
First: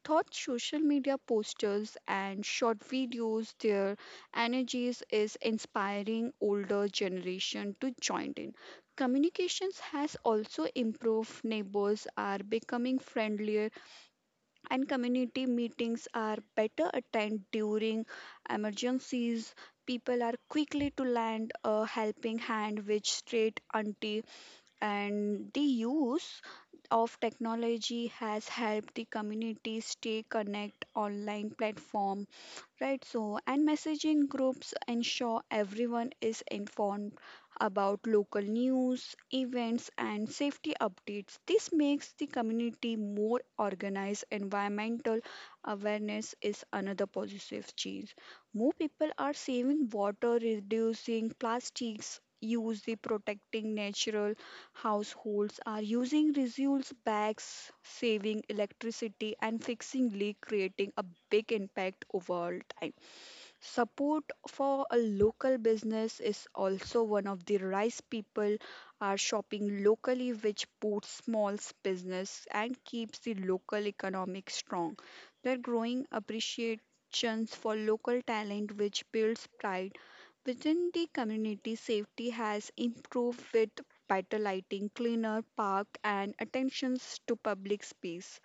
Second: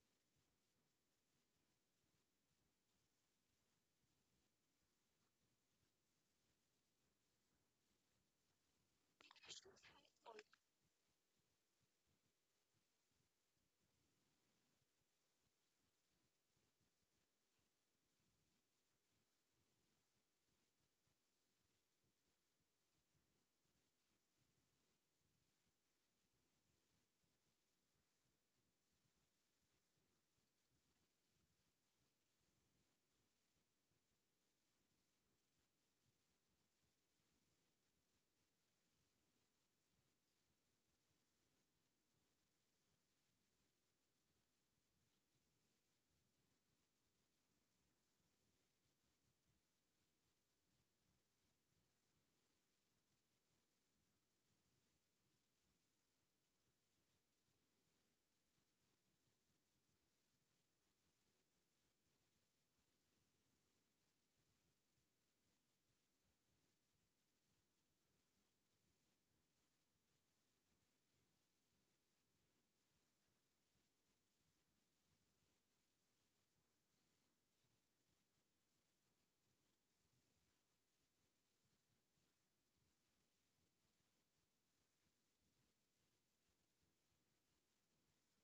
thought social media posters and short videos their energies is inspiring older generation to join in communications has also improved. Neighbors are becoming friendlier and community meetings are better attended during emergencies. People are quickly to lend a helping hand which straight auntie and the use of technology has helped the community stay connect online platform, right, so and messaging groups ensure everyone is informed about local news events and safety updates. This makes the community more organized. Environmental awareness is another positive change. More people are saving water reducing plastics use the protecting natural. Households are using reusable bags, saving electricity, and fixing leaks, creating a big impact over time. Support for a local business is also one of the rice people are shopping locally, which boosts small business and keeps the local economic strong. They're growing appreciations for local talent, which builds pride within the community. Safety has improved with better lighting, cleaner park, and attentions to public space.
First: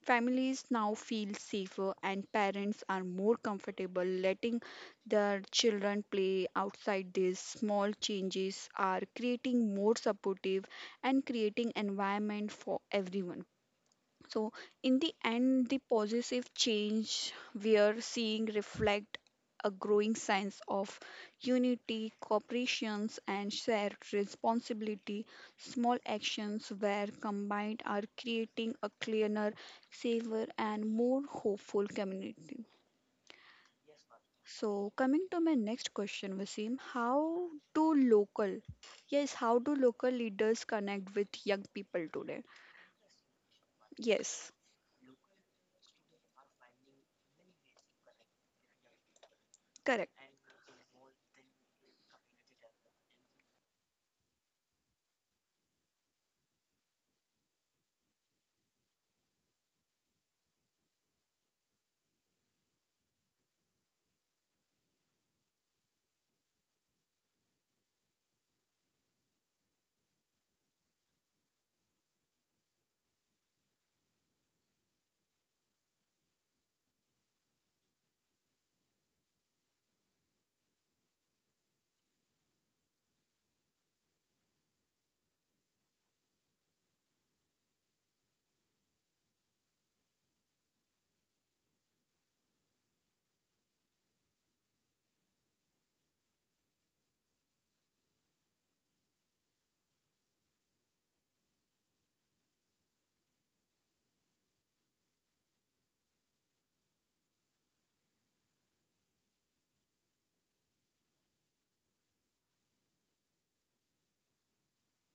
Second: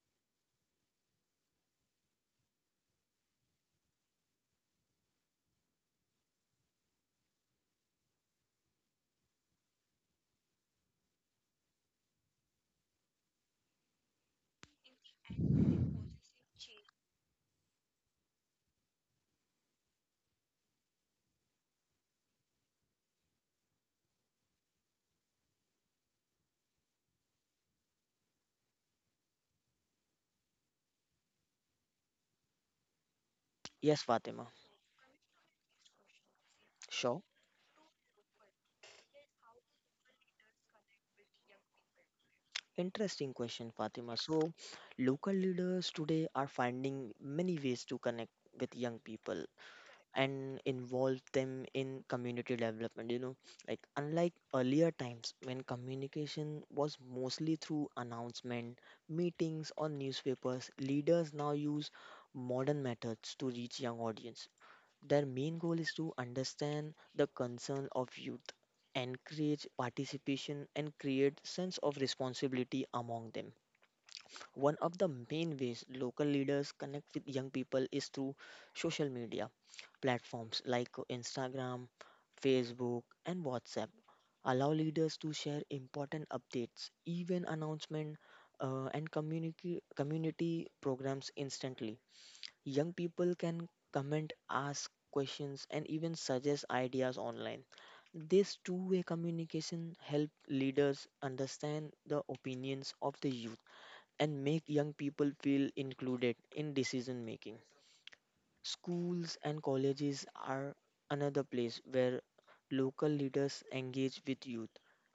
Families now feel safer, and parents are more comfortable letting their children play outside. These small changes are creating more supportive and creating environment for everyone. So, in the end, the positive change we are seeing reflect a growing sense of unity, cooperations, and shared responsibility. Small actions, where combined, are creating a cleaner, safer, and more hopeful community.
Yes, Fatima.
So, coming to my next question, Wasim,
Sure.
how do yes, how do local leaders connect with young people today?
Interesting question, Fatima. So,
Yes,
local leaders today are finding many ways to connect with young people
correct.
and involve them in community development. You know, like unlike earlier times when communication was mostly through announcement, meetings, or newspapers, leaders now use modern methods to reach young audience. Their main goal is to understand the concern of youth, encourage participation, and create sense of responsibility among them. One of the main ways local leaders connect with young people is through social media platforms like Instagram, Facebook, and WhatsApp. Allow leaders to share important updates, even announcement, and community programs instantly. Young people can comment, ask questions, and even suggest ideas online. This two-way communication help leaders understand the opinions of the youth and make young people feel included in decision making. Schools and colleges are another place where local leaders engage with youth.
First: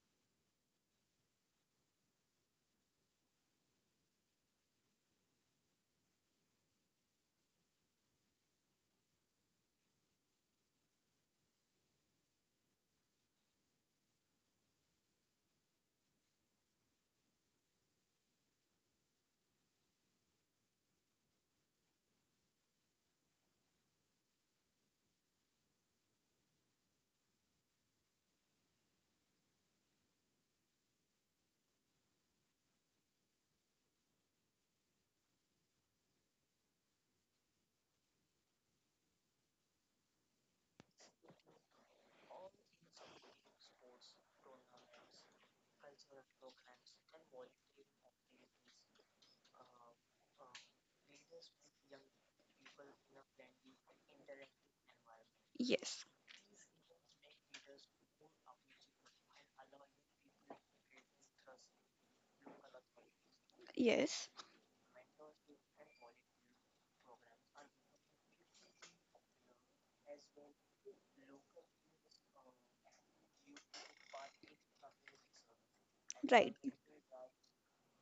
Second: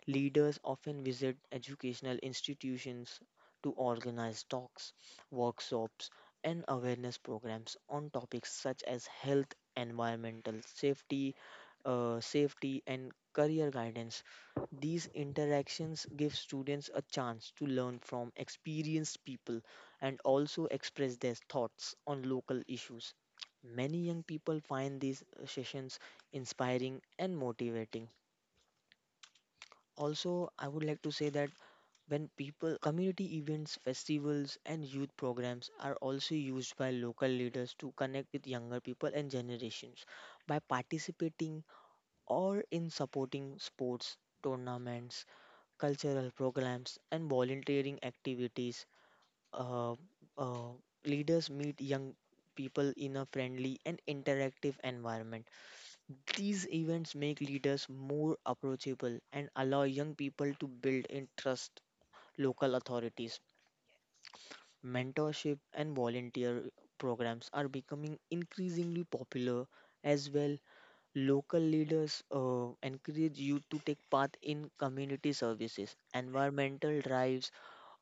Leaders often visit educational institutions to organize talks, workshops, and awareness programs on topics such as health, environmental safety and career guidance. These interactions give students a chance to learn from experienced people and also express their thoughts on local issues. Many young people find these sessions inspiring and motivating. Also, I would like to say that when people, community events, festivals, and youth programs are also used by local leaders to connect with younger people and generations. By participating or in supporting sports, tournaments, cultural programs, and volunteering activities, uh, uh, leaders meet young people in a friendly and interactive environment.
Yes,
These events make leaders more approachable and allow young people to build and trust local authorities.
yes.
Mentorship and volunteer programs are becoming increasingly popular as well. Local leaders encourage youth to take part in community services,
Right.
environmental drives,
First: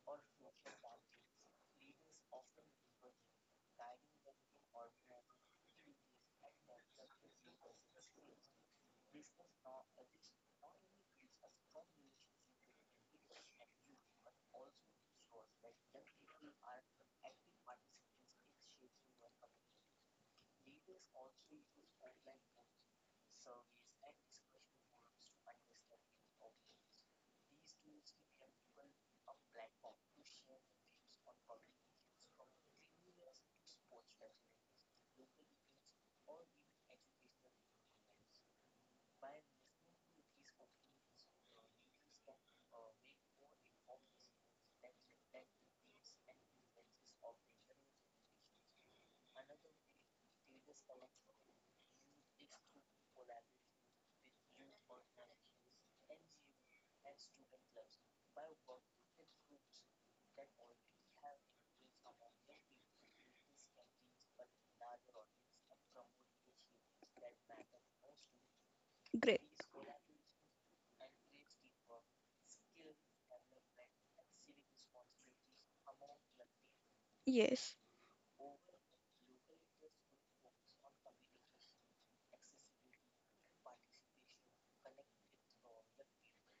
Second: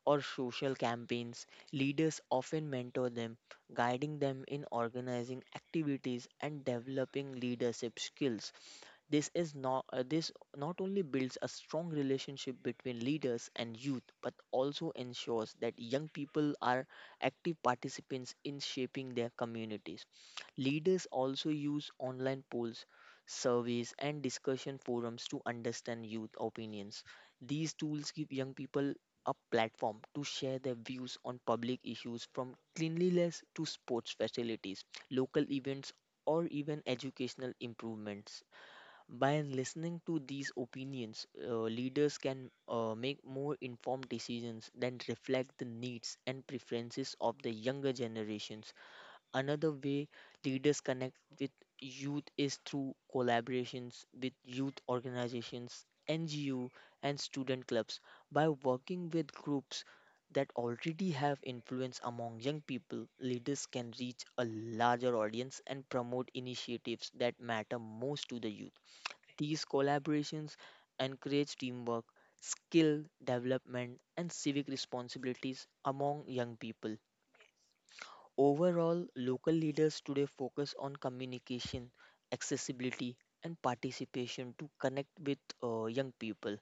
or social campaigns. Leaders often mentor them, guiding them in organizing activities and developing leadership skills. This not only builds a strong relationship between leaders and youth, but also ensures that young people are active participants in shaping their communities. Leaders also use online polls, surveys, and discussion forums to understand youth opinions. These tools give young people a platform to share their views on public issues from cleanliness to sports facilities, local events, or even educational improvements. By listening to these opinions, leaders can make more informed decisions that reflect the needs and preferences of the younger generations. Another way leaders connect with youth is through collaborations with youth organizations, NGO, and student clubs. By working with groups that already have influence among young people, leaders can reach a larger audience and promote initiatives that matter most to the youth.
Great.
These collaborations encourage teamwork, skill development, and civic responsibilities among young people.
Yes.
Overall, local leaders today focus on communication, accessibility, and participation to connect with young people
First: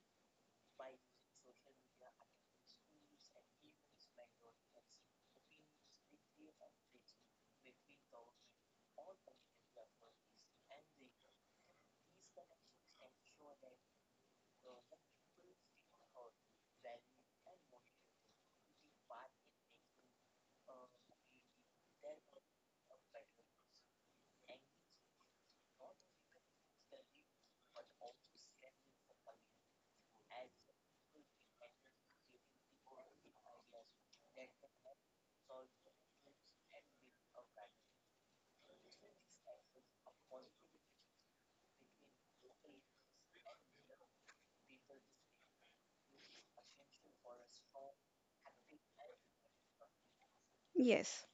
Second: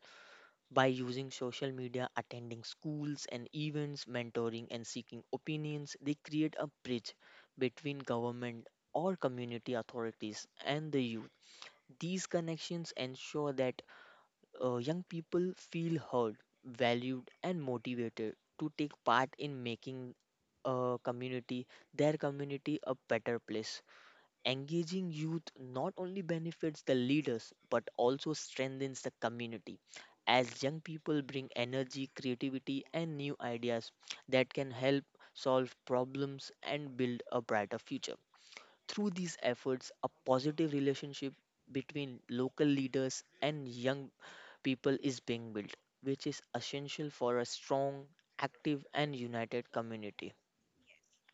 by using social media, attending schools and events, mentoring, and seeking opinions. They create a bridge between government or community authorities and the youth. These connections ensure that young people feel heard, valued, and motivated to take part in making a community, their community, a better place. Engaging youth not only benefits the leaders but also strengthens the community, as young people bring energy, creativity, and new ideas that can help solve problems and build a brighter future. Through these efforts, a positive relationship between local leaders and young people is being built, which is essential for a strong, active, and united community.
Yes.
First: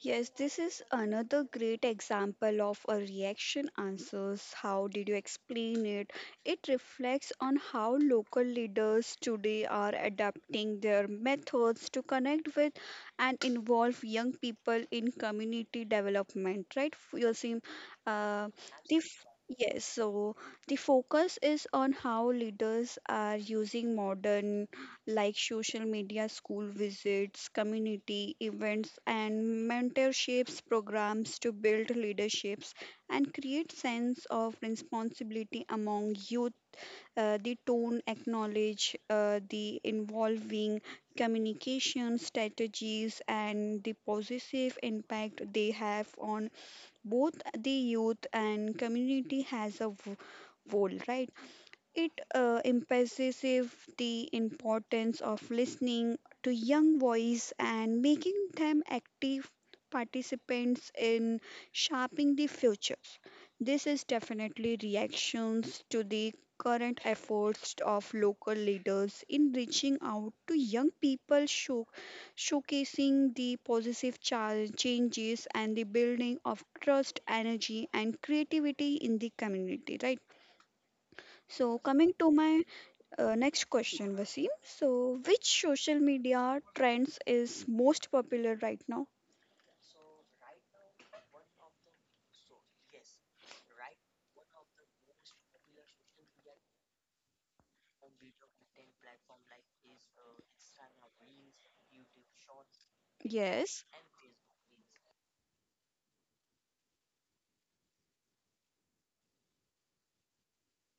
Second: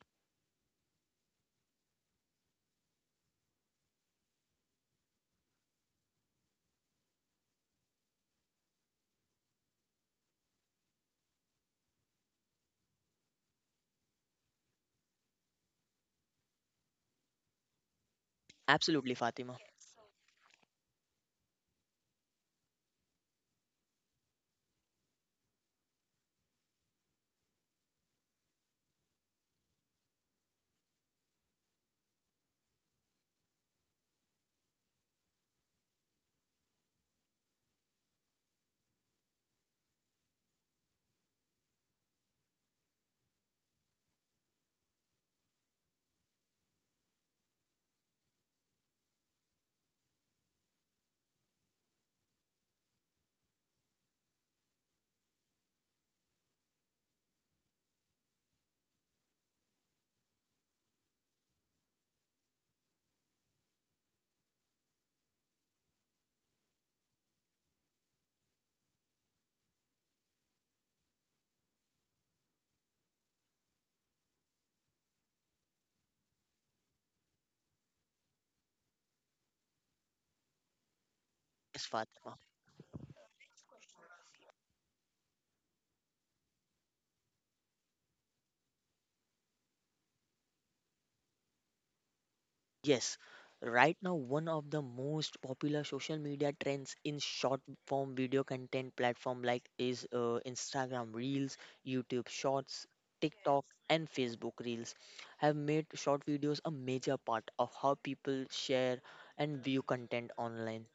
Yes, this is another great example of a reaction answers. How did you explain it? It reflects on how local leaders today are adapting their methods to connect with and involve young people in community development, right, Yosim? uh,
Absolutely, Fatima.
Yes, so the focus is on how leaders are using modern like social media, school visits, community events, and mentorships programs to build leaderships and create sense of responsibility among youth. The tone acknowledge the involving communication strategies and the positive impact they have on both the youth and community as a whole, right? It emphasizes the importance of listening to young voice and making them active participants in shaping the futures. This is definitely reactions to the current efforts of local leaders in reaching out to young people showcasing the positive changes and the building of trust energy and creativity in the community, right? So
Yes,
coming to
Fatima.
my next question, Vaseem. So, which social media trends is most popular right now?
Yes, right now, one of the most popular social media trends in short form video content platform like is Instagram Reels, YouTube Shorts, TikTok,
Yes,
and Facebook Reels have made short videos a major part of how people share and view content online.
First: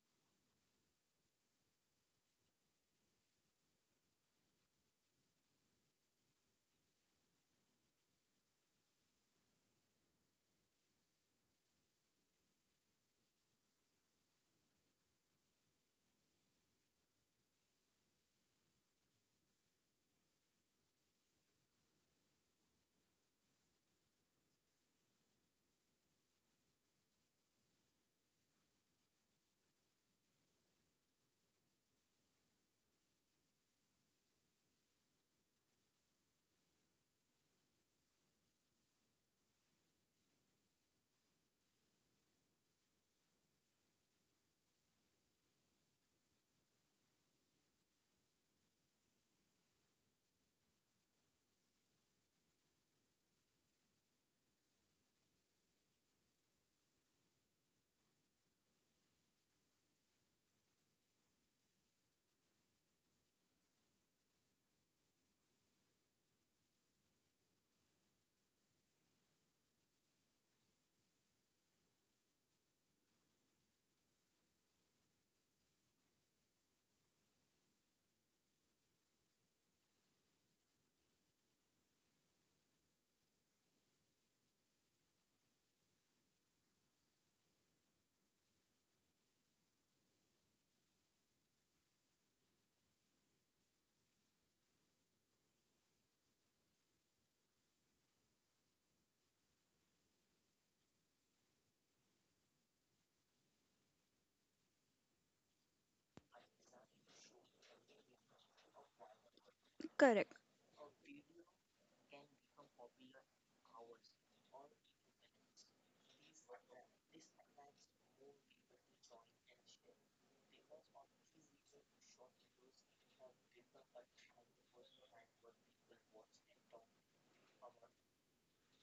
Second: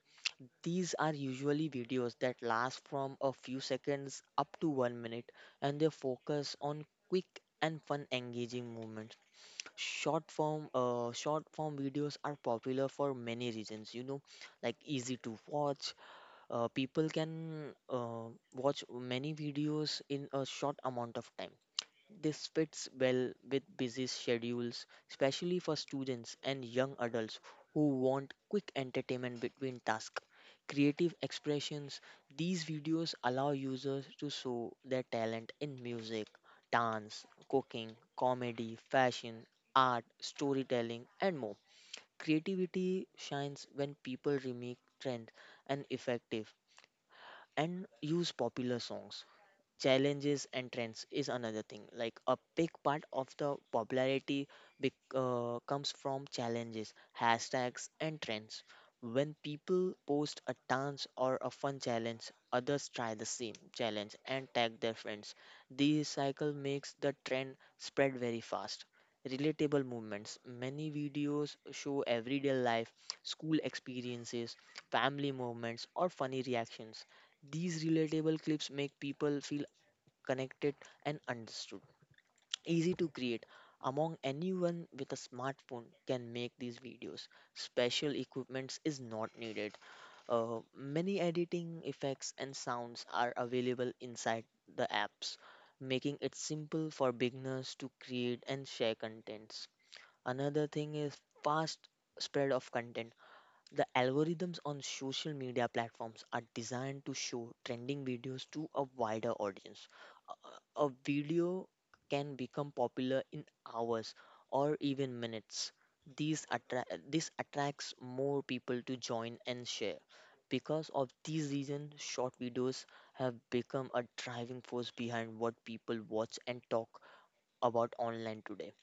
These are usually videos that last from a few seconds up to 1 minute, and they focus on quick and fun engaging movements. Short form videos are popular for many reasons, you know, like easy to watch. People can watch many videos in a short amount of time. This fits well with busy schedules, especially for students and young adults who want quick entertainment between tasks. Creative expressions. These videos allow users to show their talent in music, dance, cooking, comedy, fashion, art, storytelling, and more. Creativity shines when people remake trends and effective and use popular songs. Challenges and trends is another thing, like a big part of the popularity comes from challenges, hashtags, and trends. When people post a dance or a fun challenge, others try the same challenge and tag their friends. This cycle makes the trend spread very fast. Relatable movements: many videos show everyday life, school experiences, family moments, or funny reactions. These relatable clips make people feel connected and understood. Easy to create. Among anyone with a smartphone can make these videos. Special equipments is not needed. Many editing effects and sounds are available inside the apps, making it simple for beginners to create and share contents. Another thing is fast spread of content. The algorithms on social media platforms are designed to show trending videos to a wider audience.
correct.
A video can become popular in hours or even minutes. These attract This attracts more people to join and share. Because of these reasons, short videos have become a driving force behind what people watch and talk about online today.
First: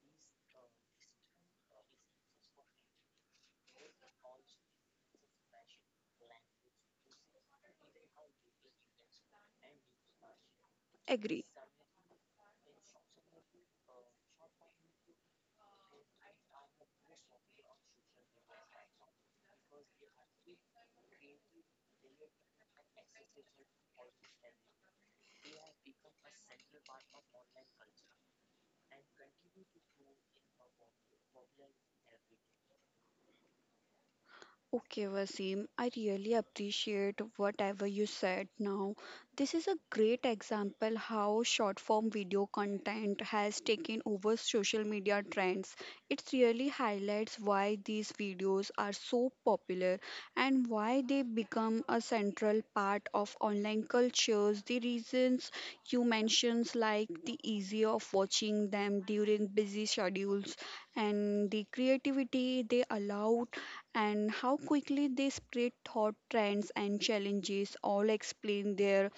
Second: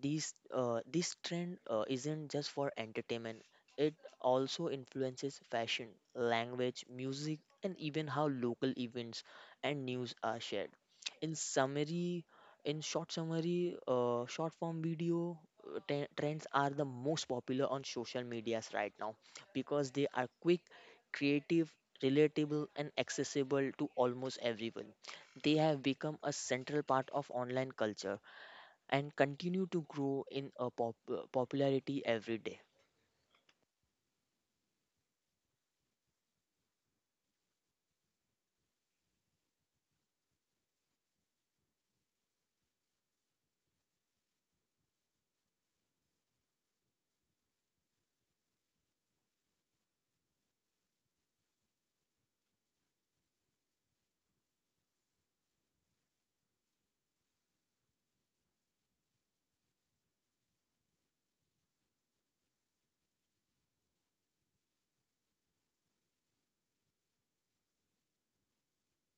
These this trend isn't just for entertainment. It also influences fashion, language, music, and even how local events and news are shared. In
Agree.
summary, in short summary, short form video trends are the most popular on social medias right now because they are quick, creative, relatable, and accessible to almost everyone. They have become a central part of online culture and continue to grow in popularity every day.
Okay, Wasim, I really appreciate whatever you said now. This is a great example how short form video content has taken over social media trends. It really highlights why these videos are so popular and why they become a central part of online cultures. The reasons you mentioned like the ease of watching them during busy schedules and the creativity they allow and how quickly they spread thought trends and challenges all explain their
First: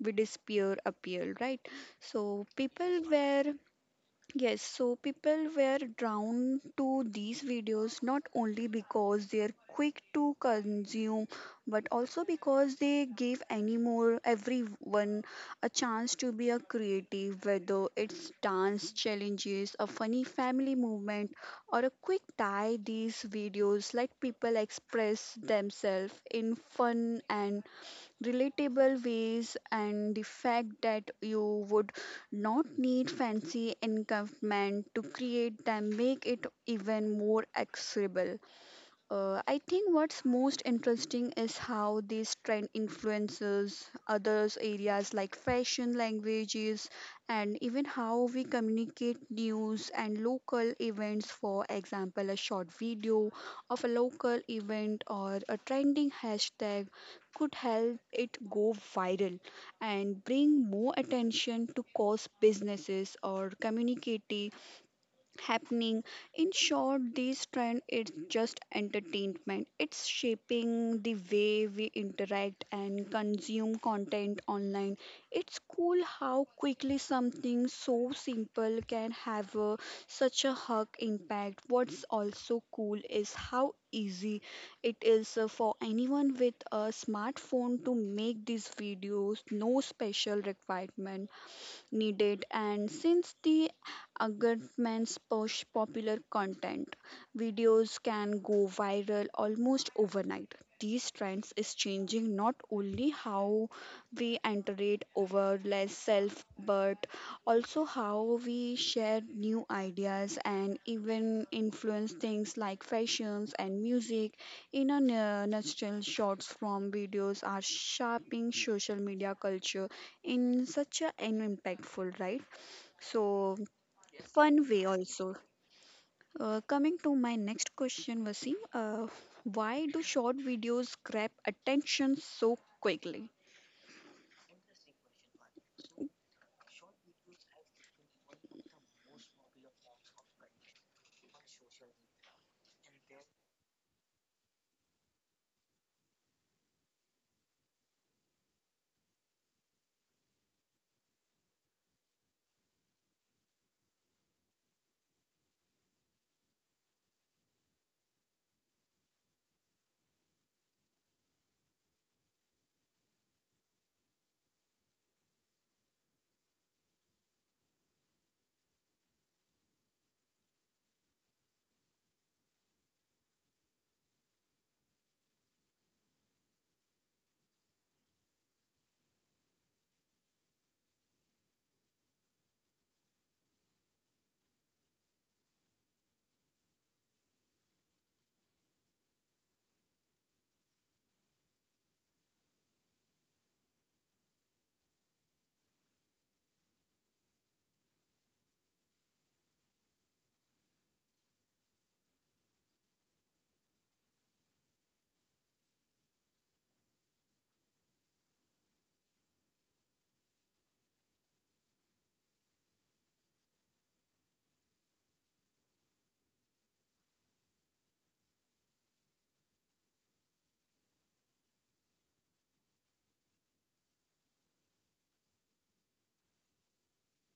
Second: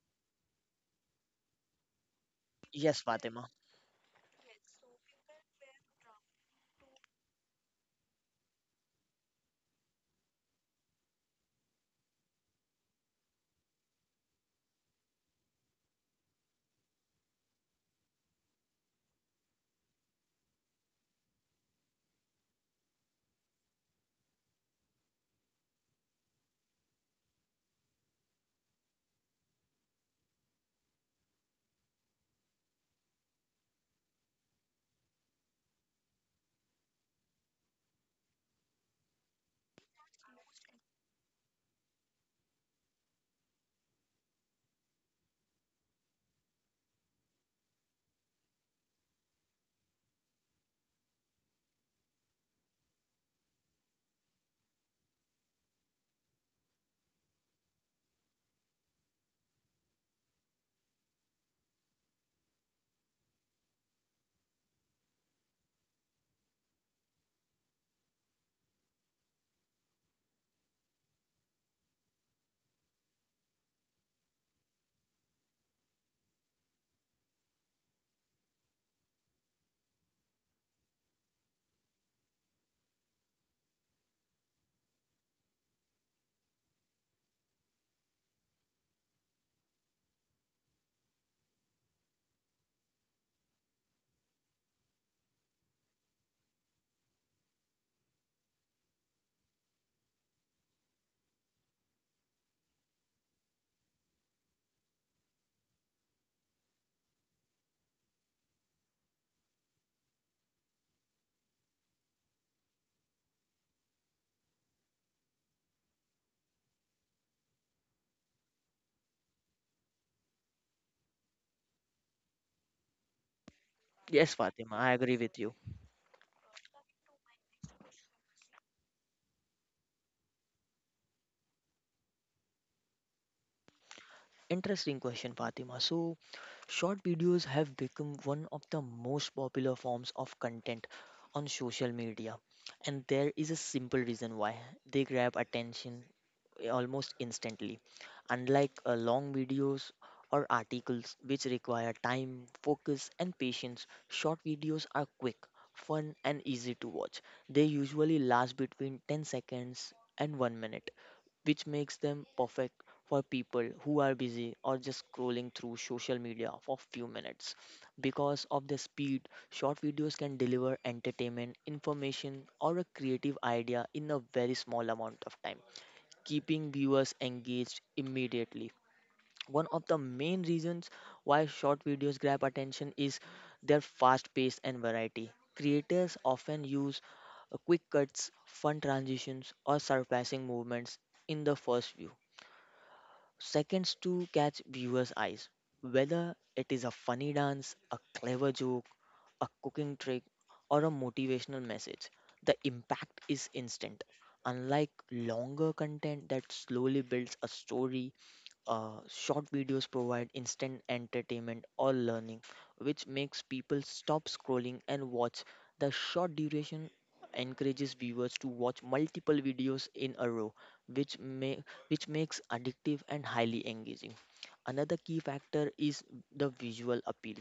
with despair appeal, right? So
Yes,
people were
Fatima.
yes, so people were drawn to these videos not only because they're quick to consume, but also because they give anymore everyone a chance to be a creative, whether it's dance challenges, a funny family movement, or a quick tie. These videos let people express themselves in fun and relatable ways and the fact that you would not need fancy encampment to create them make it even more accessible. I think what's most interesting is how this trend influences others areas like fashion, languages, and even how we communicate news and local events. For example, a short video of a local event or a trending hashtag could help it go viral and bring more attention to cause businesses or community happening. In short, this trend is just entertainment. It's shaping the way we interact and consume content online. It's cool how quickly something so simple can have such a hug impact. What's also cool is how easy it is for anyone with a smartphone to make these videos no special requirement needed and since the algorithms push popular content videos can go viral almost overnight. These trends is changing not only how we iterate over less self but also how we share new ideas and even influence things like fashions and music. In a nutshell shorts from videos are shaping social media culture in such an impactful, right? So
Yes,
fun
Fatima,
way
I agree
also
with you.
coming to my next question Vaseem, why do short videos grab attention so quickly?
Interesting question, Fatima. So, short videos have become one of the most popular forms of content on social media, and there is a simple reason why they grab attention almost instantly, unlike long videos or articles which require time, focus, and patience. Short videos are quick, fun, and easy to watch. They usually last between 10 seconds and 1 minute, which makes them perfect for people who are busy or just scrolling through social media for few minutes. Because of the speed, short videos can deliver entertainment, information, or a creative idea in a very small amount of time, keeping viewers engaged immediately. One of the main reasons why short videos grab attention is their fast pace and variety. Creators often use quick cuts, fun transitions, or surpassing movements in the first few seconds to catch viewers' eyes. Whether it is a funny dance, a clever joke, a cooking trick, or a motivational message, the impact is instant. Unlike longer content that slowly builds a story, short videos provide instant entertainment or learning, which makes people stop scrolling and watch. The short duration encourages viewers to watch multiple videos in a row, which may which makes addictive and highly engaging. Another key factor is the visual appeal.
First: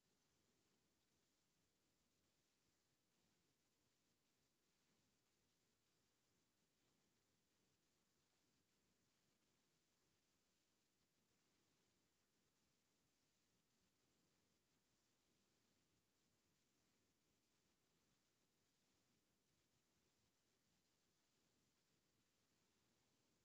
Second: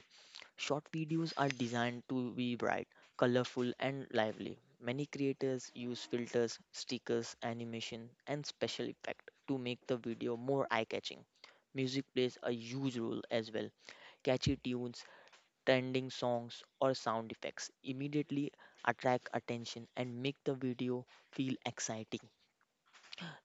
Short videos are designed to be bright, colorful, and lively. Many creators use filters, stickers, animation, and special effect to make the video more eye-catching. Music plays a huge role as well. Catchy tunes, trending songs, or sound effects immediately attract attention and make the video feel exciting.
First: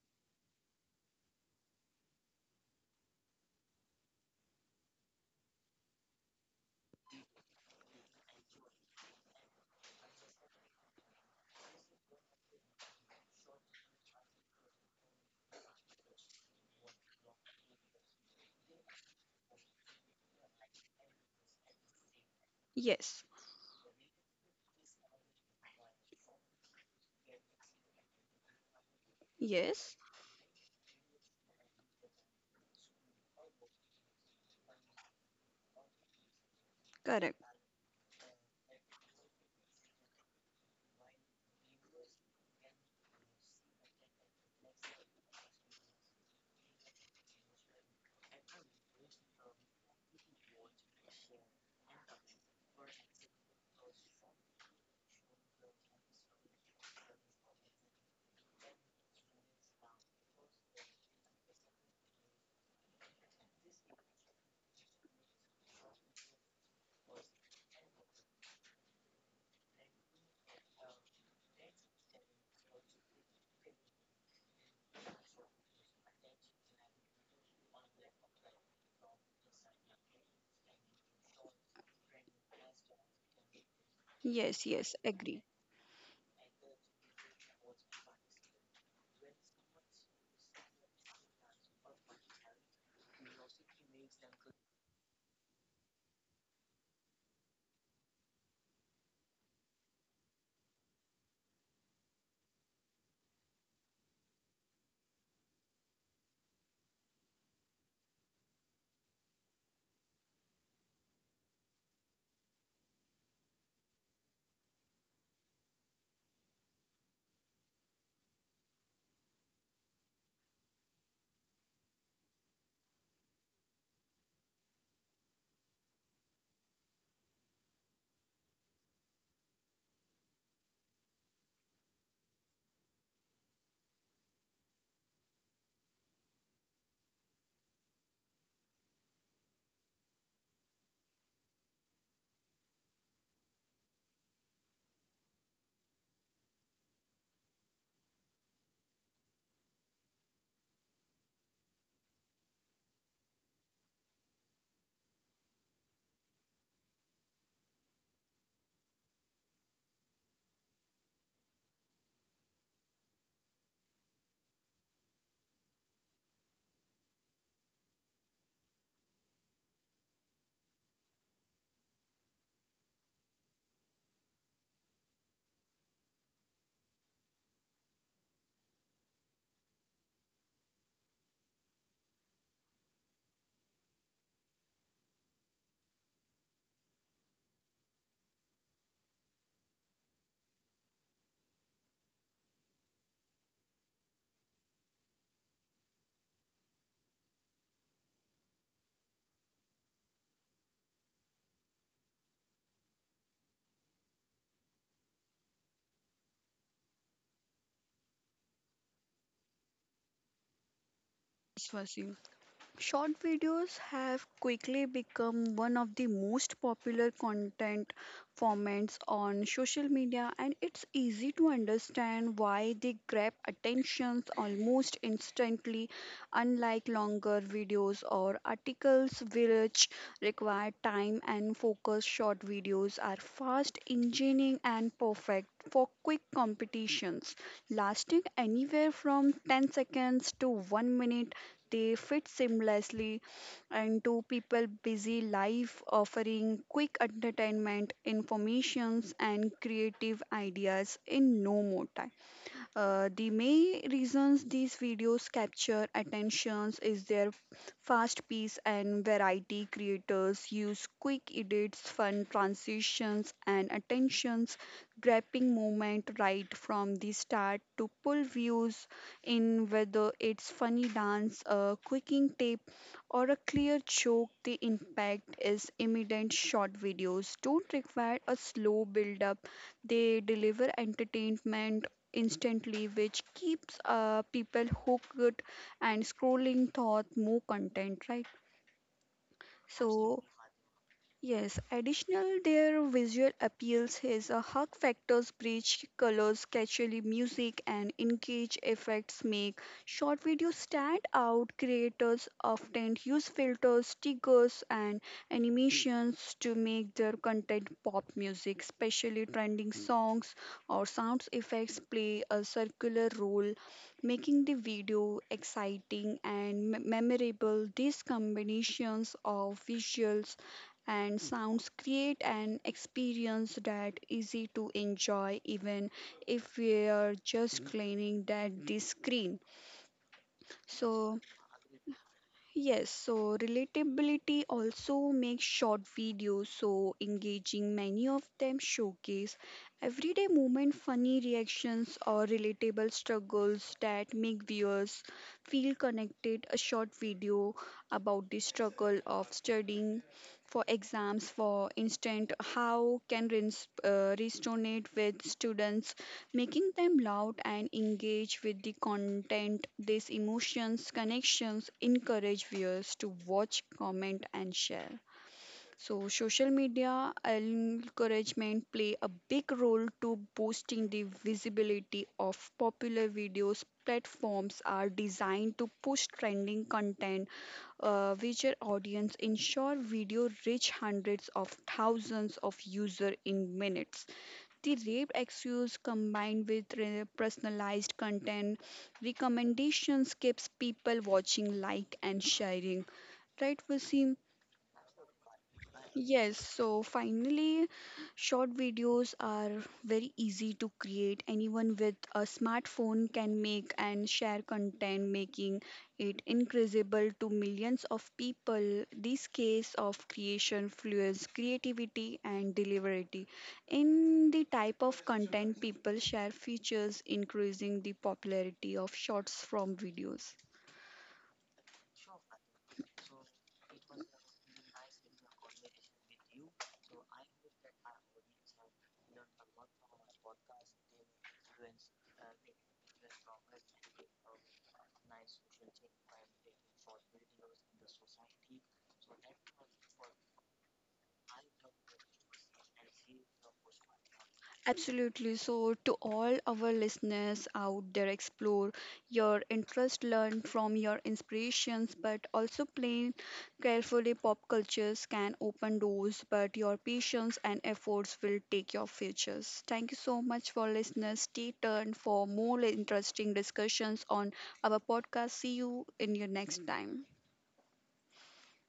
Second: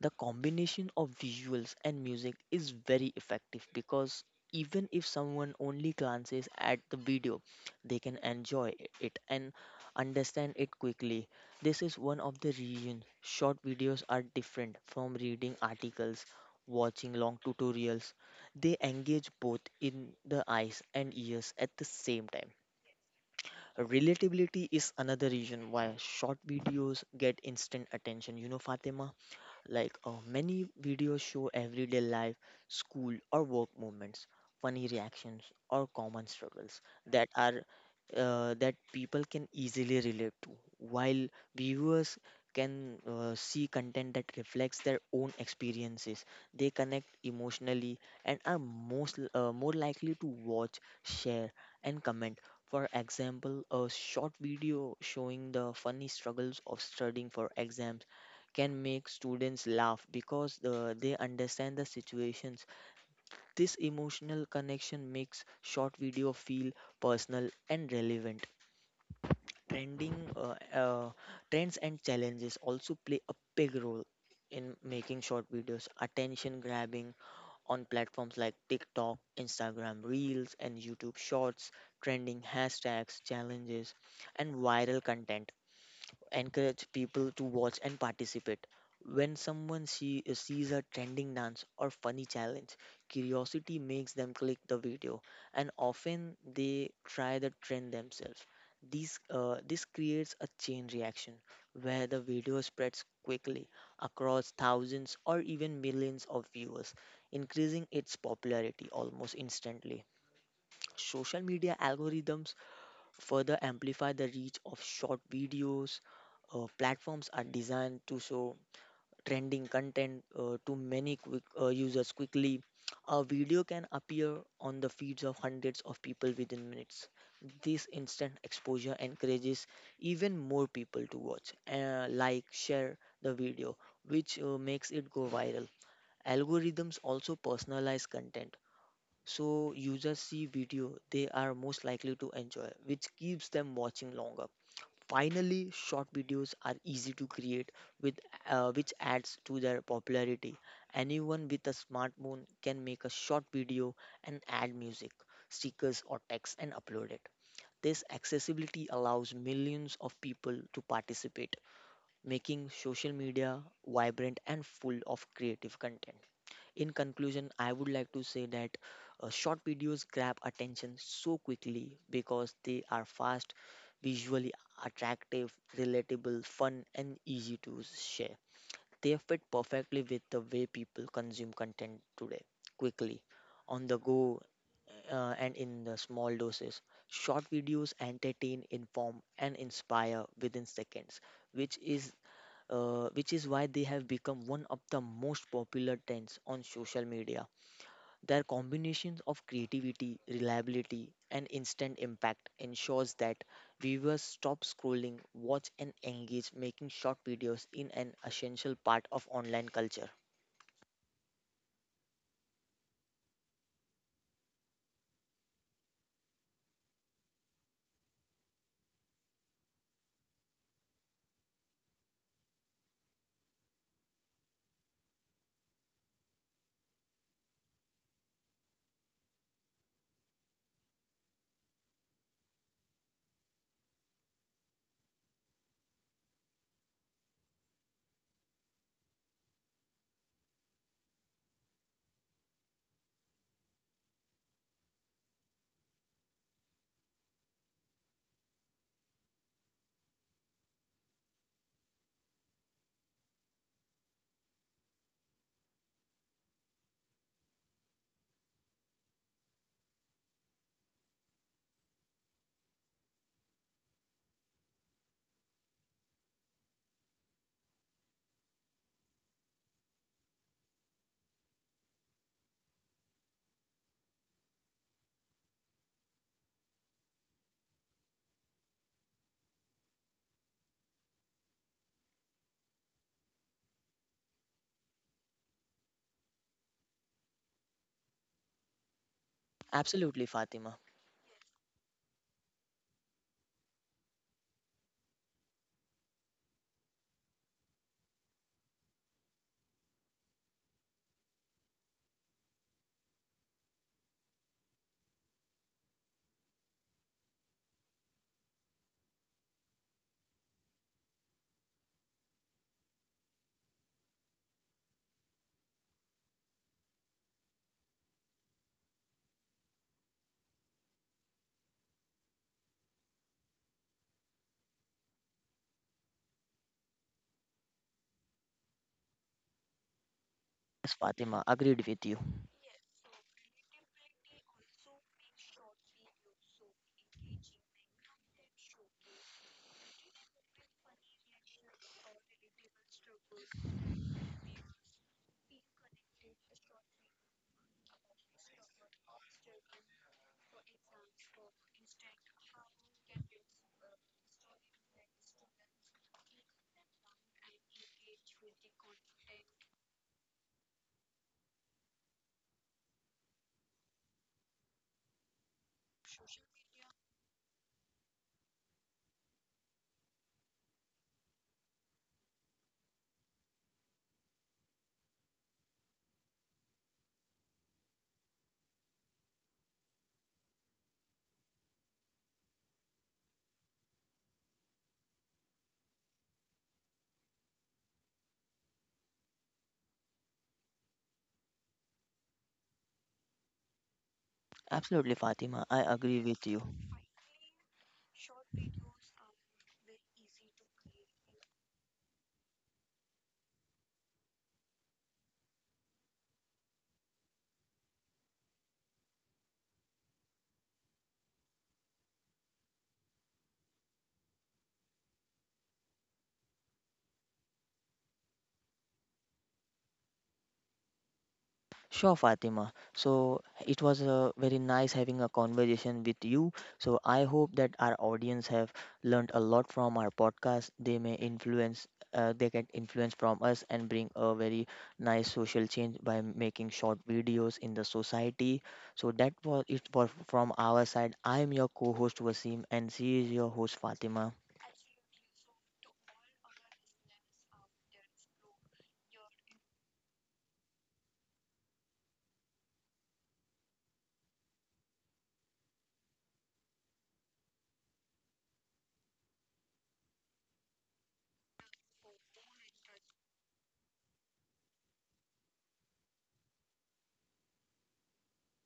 The combination of visuals and music is very effective, because even if someone only glances at the video, they can enjoy it and understand it quickly. This is one of the reasons short videos are different from reading articles, watching long tutorials. They engage both in the eyes and ears at the same time.
Yes,
Relatability is another reason why short videos get instant attention, you know, Fatima, like
yes,
many videos show everyday life, school or work moments, funny reactions, or common struggles that
correct.
are that people can easily relate to, while viewers can see content that reflects their own experiences. They connect emotionally and are most more likely to watch, share, and comment. For example, a short video showing the funny struggles of studying for exams can make students laugh, because they understand the situations. This emotional connection makes short video feel personal and relevant. Trending Trends and challenges also play a big role in making short videos attention grabbing. On platforms like TikTok, Instagram Reels, and YouTube Shorts, trending hashtags, challenges, and
Yes, yes,
viral
agree.
content encourage people to watch and participate. When sees a trending dance or funny challenge, curiosity makes them click the video, and often they try the trend themselves. This creates a chain reaction where the video spreads quickly across thousands or even millions of viewers, increasing its popularity almost instantly. Social media algorithms further amplify the reach of short videos. Platforms are designed to show trending content to many users quickly. A video can appear on the feeds of hundreds of people within minutes. This instant exposure encourages even more people to watch, like, share the video, which makes it go viral. Algorithms also personalize content, so users see video they are most likely to enjoy, which keeps them watching longer. Finally, short videos are easy to create, with which adds to their popularity. Anyone with a smartphone can make a short video and add music, stickers, or text and upload it. This accessibility allows millions of people to participate, making social media vibrant and full of creative content. In conclusion, I would like to say that short videos grab attention so quickly because they are fast, visually attractive, relatable, fun, and easy to share. They fit perfectly with the way people consume content today, quickly, on the go, and in the small doses. Short videos entertain, inform, and inspire within seconds, which is which is why they have become one of the most popular trends on social media. Their combinations of creativity, reliability, and instant impact ensures that viewers stop scrolling, watch, and engage, making short videos in an essential part of online culture.
Yes, Vaseem. Short videos have quickly become one of the most popular content formats on social media, and it's easy to understand why they grab attentions almost instantly, unlike longer videos or articles, which require time and focus. Short videos are fast, engaging, and perfect for quick competitions, lasting anywhere from 10 seconds to 1 minute. They fit seamlessly into people busy life, offering quick entertainment, informations, and creative ideas in no more time. The main reasons these videos capture attentions is their fast pace and variety. Creators use quick edits, fun transitions, and attentions grabbing moment right from the start to pull views in whether it's funny dance, a quicking tip, or a clear joke. The impact is immediate. Short videos don't require a slow build up. They deliver entertainment instantly, which keeps people hooked and scrolling thought more content, right? So,
Absolutely, Fatima.
yes, additional their visual appeals is a hug factors bridge colors catchily music and engage effects make short videos stand out. Creators often use filters stickers and animations to make their content pop music especially trending songs or sounds effects play a circular role making the video exciting and memorable. These combinations of visuals and sounds create an experience that easy to enjoy even if we are just cleaning that the screen
Yes,
so
Fatima, agreed with you.
yes, so relatability also makes short videos so engaging. Many of them showcase everyday moment, funny reactions, or relatable struggles that make viewers feel connected. A short video about the struggle of studying for exams, for instance, how can resonate with students making them loud and engage with the content. These emotions, connections encourage viewers to watch, comment, and share. So, social media encouragement play a big role to boosting the visibility of popular videos. Platforms are designed to push trending content, which their audience ensure video reach hundreds of thousands of users in minutes. The rape excuse combined with personalized content recommendations keeps people watching, like and sharing. Right, Vaseem?
Absolutely, Fatima, I agree
Yes,
with you.
so finally, short videos are very easy to create. Anyone with a smartphone can make and share content, making it incredible to millions of people. This case of creation fuels creativity and deliverability. In the type of content people share features, increasing the popularity of shorts from videos.
Sure, Fatima. So it was very nice having a conversation with you. So I hope that our audience have learned a lot from our podcast. They may influence, they get influence from us and bring a very nice social change by making short videos in the society. So that was it for from our side. I am your co-host Wasim, and she is your host Fatima.
Absolutely. So, to all our listeners out there, explore your interest, learn from your inspirations, but also plan carefully. Pop cultures can open doors, but your patience and efforts will take your futures. Thank you so much for listeners. Stay tuned for more interesting discussions on our podcast. See you in your next time.